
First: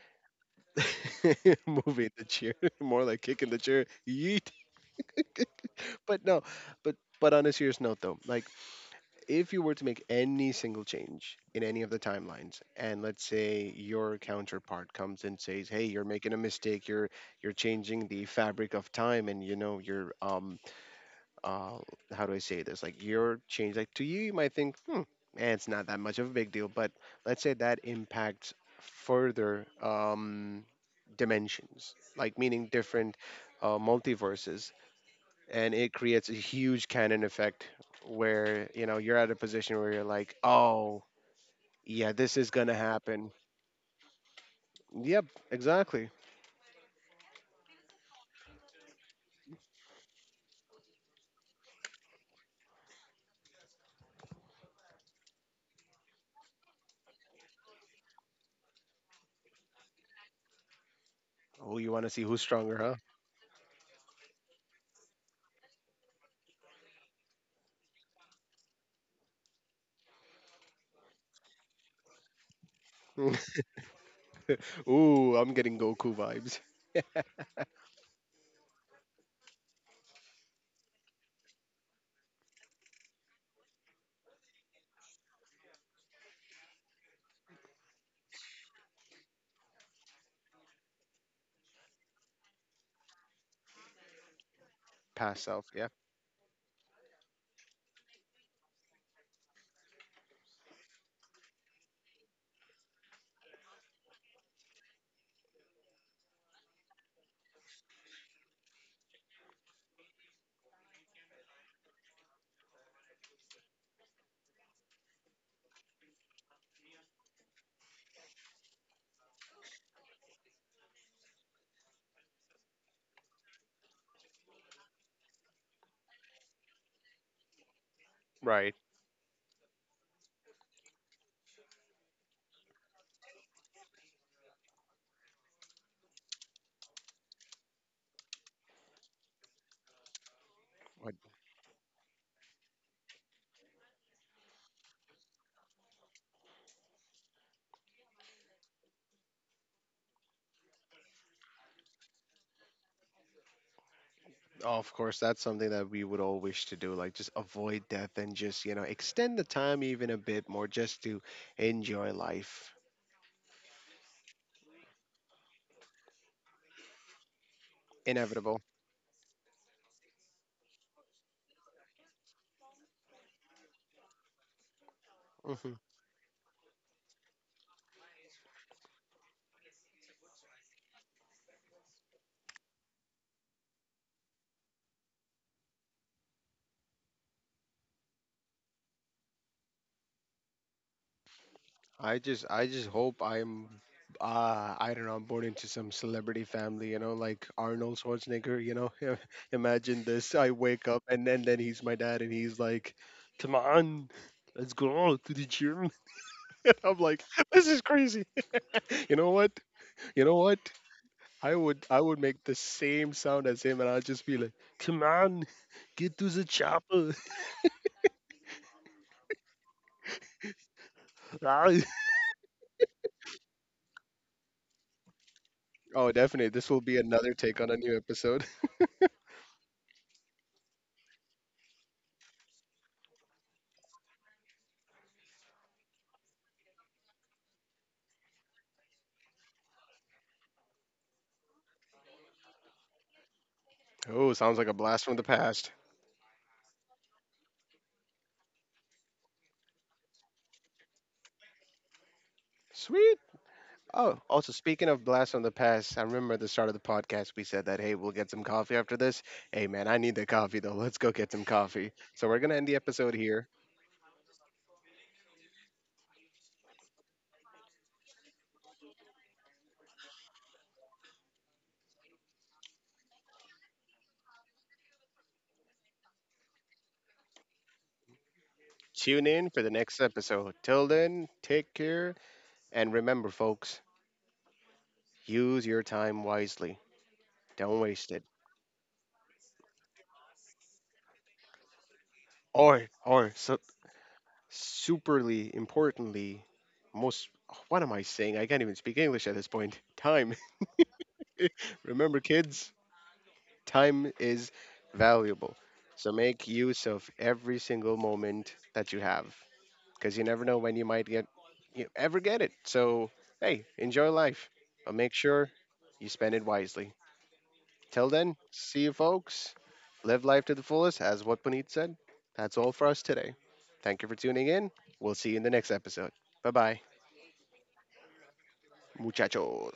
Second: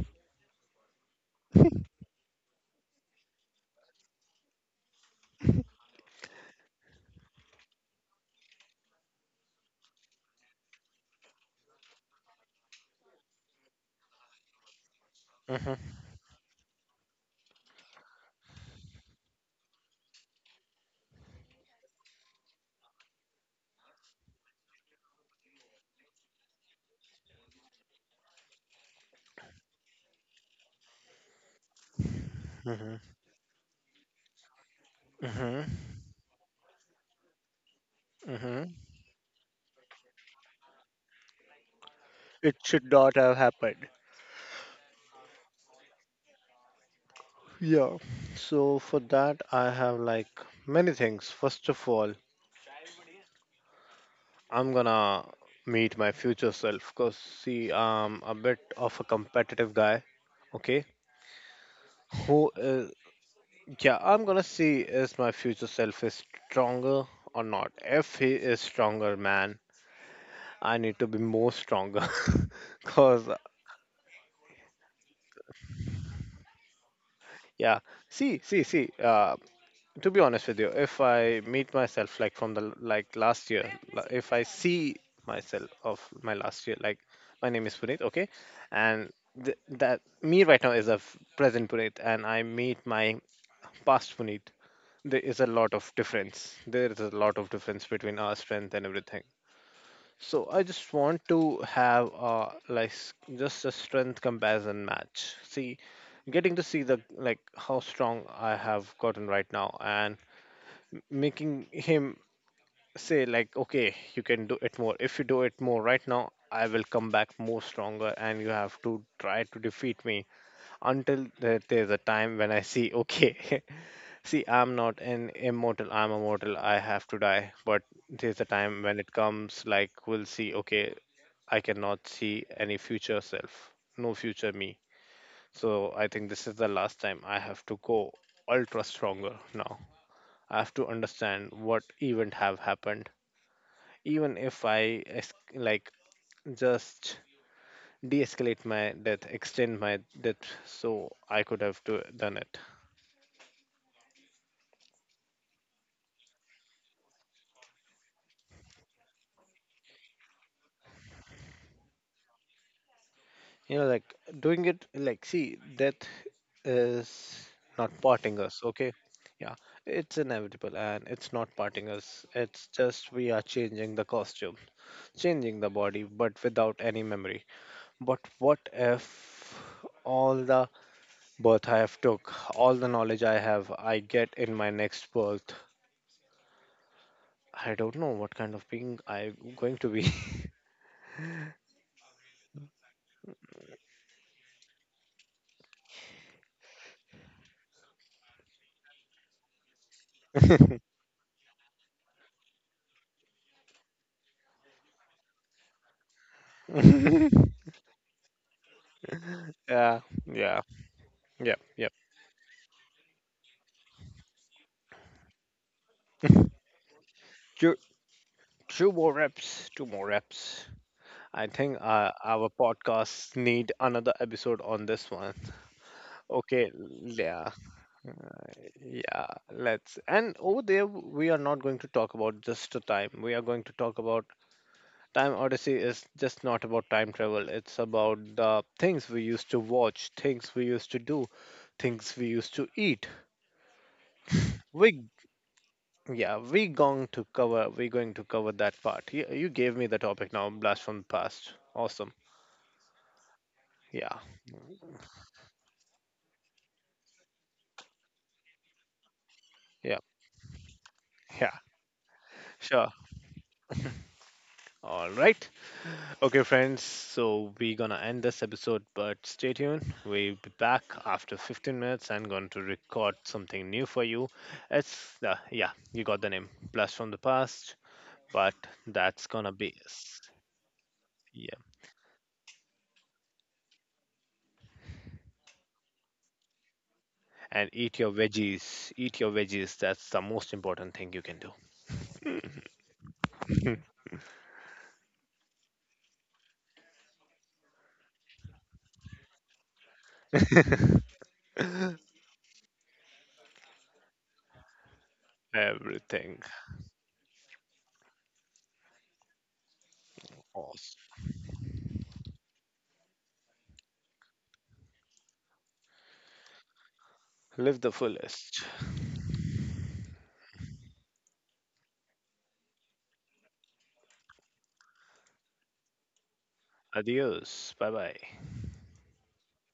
[SPEAKER 2] moving the chair, more like kicking the chair. Yeet. But no, but on a serious note though, like if you were to make any single change in any of the timelines, and let's say your counterpart comes and says, hey, you're making a mistake, you're changing the fabric of time, and you know you're uh how do I say this, like your change, like to you you might think, hmm, it's not that much of a big deal, but let's say that impacts further dimensions, like meaning
[SPEAKER 1] Hmm.
[SPEAKER 2] different multiverses, and
[SPEAKER 1] Hmm.
[SPEAKER 2] it creates a huge cannon effect where
[SPEAKER 1] Hmm.
[SPEAKER 2] you know you're at a position where you're like, oh yeah, this is
[SPEAKER 1] It
[SPEAKER 2] gonna
[SPEAKER 1] should not
[SPEAKER 2] happen.
[SPEAKER 1] have happened.
[SPEAKER 2] Yep, exactly.
[SPEAKER 1] Yeah. So for that, I have, like, many things. First of all, I'm gonna meet my future self, because see, I'm a bit of a competitive guy. Okay.
[SPEAKER 2] Oh, you want to see who's
[SPEAKER 1] Who is,
[SPEAKER 2] stronger.
[SPEAKER 1] yeah, I'm gonna see is my future self is stronger or not. If he is stronger, man, I need to be more stronger. Cause,
[SPEAKER 2] Huh. Ooh, I'm getting Goku vibes.
[SPEAKER 1] yeah, see, see, see. To be honest with you, if I meet myself, like from the like last year, if I see myself of my last year, like, my name is Puneet, okay, and that me right now is a present Puneet, and I meet my past Puneet, there is
[SPEAKER 2] Past
[SPEAKER 1] a
[SPEAKER 2] self,
[SPEAKER 1] lot
[SPEAKER 2] yeah.
[SPEAKER 1] of difference, between our strength and everything. So I just want to have a like just a strength comparison match, see, getting to see the, like, how strong I have gotten right now, and making him say like, okay, you can do it more, if you do it more right now, I will come back more stronger, and you have to try to defeat me, until there's a time when I see, okay. See, I'm not an immortal, I'm a mortal, I have to die, but there's a
[SPEAKER 2] Right.
[SPEAKER 1] time when it comes like, we'll see, okay, I cannot see any future self, no future me. So I think this is the last time, I have to go ultra stronger now, I have to
[SPEAKER 2] But,
[SPEAKER 1] understand what event have happened. Even if I like just de-escalate my death, extend my death, so I could have done it.
[SPEAKER 2] oh, of course that's something that we would all wish to do, like just avoid death and just you know extend the time even a bit more just to enjoy life.
[SPEAKER 1] You know, like doing it, like see, death is not parting us.
[SPEAKER 2] Inevitable.
[SPEAKER 1] Okay, yeah, it's inevitable and it's not parting us. It's just we are changing the costume, changing the
[SPEAKER 2] Mm-hmm.
[SPEAKER 1] body, but without any memory. But what if all the birth I have took, all the knowledge I have, I get in my next birth? I don't know what kind of being I'm going to be.
[SPEAKER 2] I just hope I'm I don't know, I'm born into some celebrity family, you know, like Arnold Schwarzenegger, you know. Imagine this. I wake up and then he's my dad and he's like, "Come on, let's go to the gym." I'm like, "This is crazy." You know what?
[SPEAKER 1] yeah,
[SPEAKER 2] You know what?
[SPEAKER 1] yeah,
[SPEAKER 2] I
[SPEAKER 1] yeah,
[SPEAKER 2] would
[SPEAKER 1] yeah.
[SPEAKER 2] I would make the same sound as him and I'd just be like, "Come on, get to the chapel."
[SPEAKER 1] Two, two more reps, two more reps. I think, our podcasts need another episode on this one.
[SPEAKER 2] Oh, definitely. This
[SPEAKER 1] Okay,
[SPEAKER 2] will be another
[SPEAKER 1] yeah,
[SPEAKER 2] take on a new episode.
[SPEAKER 1] yeah, let's. And over there, we are not going to talk about just the time. We are going to talk about Time Odyssey is just not about time travel. It's about the things we used to watch, things we used to do, things we used to eat.
[SPEAKER 2] Oh, sounds like a blast
[SPEAKER 1] We,
[SPEAKER 2] from the past.
[SPEAKER 1] yeah, we're going to cover that part. You gave me the topic now, blast from the past, awesome.
[SPEAKER 2] Sweet.
[SPEAKER 1] Yeah,
[SPEAKER 2] Oh, also speaking of blasts from the past, I remember at the start of the podcast we said that, hey, we'll get some coffee after this. Hey man,
[SPEAKER 1] yeah,
[SPEAKER 2] I need the coffee though. Let's go get some
[SPEAKER 1] yeah,
[SPEAKER 2] coffee. So we're gonna end the
[SPEAKER 1] sure,
[SPEAKER 2] episode here.
[SPEAKER 1] all right. Okay friends, so we're gonna end this episode but stay tuned, we'll be back after 15 minutes and going to record something new for you. It's the, yeah, you got the name, blast from the past. But
[SPEAKER 2] Tune
[SPEAKER 1] that's
[SPEAKER 2] in
[SPEAKER 1] gonna
[SPEAKER 2] for the
[SPEAKER 1] be
[SPEAKER 2] next episode. Till then,
[SPEAKER 1] yeah,
[SPEAKER 2] take care and remember, folks, use your time wisely.
[SPEAKER 1] and
[SPEAKER 2] Don't
[SPEAKER 1] eat
[SPEAKER 2] waste
[SPEAKER 1] your
[SPEAKER 2] it.
[SPEAKER 1] veggies, eat your veggies, that's the most important thing you can do.
[SPEAKER 2] Or so, superly importantly, most. What am I saying? I can't even speak English at this point. Time. Remember, kids. Time is valuable. So
[SPEAKER 1] Everything
[SPEAKER 2] make use of every single moment that you have because you never know when you might
[SPEAKER 1] awesome.
[SPEAKER 2] get you ever get it. So, hey, enjoy life, but make sure you spend it wisely.
[SPEAKER 1] Live the
[SPEAKER 2] Till then,
[SPEAKER 1] fullest.
[SPEAKER 2] see you folks. Live life to the fullest, as what Puneet said. That's all for us today. Thank you for tuning in. We'll see you in the next episode. Bye bye,
[SPEAKER 1] Adios. Bye bye.
[SPEAKER 2] muchachos.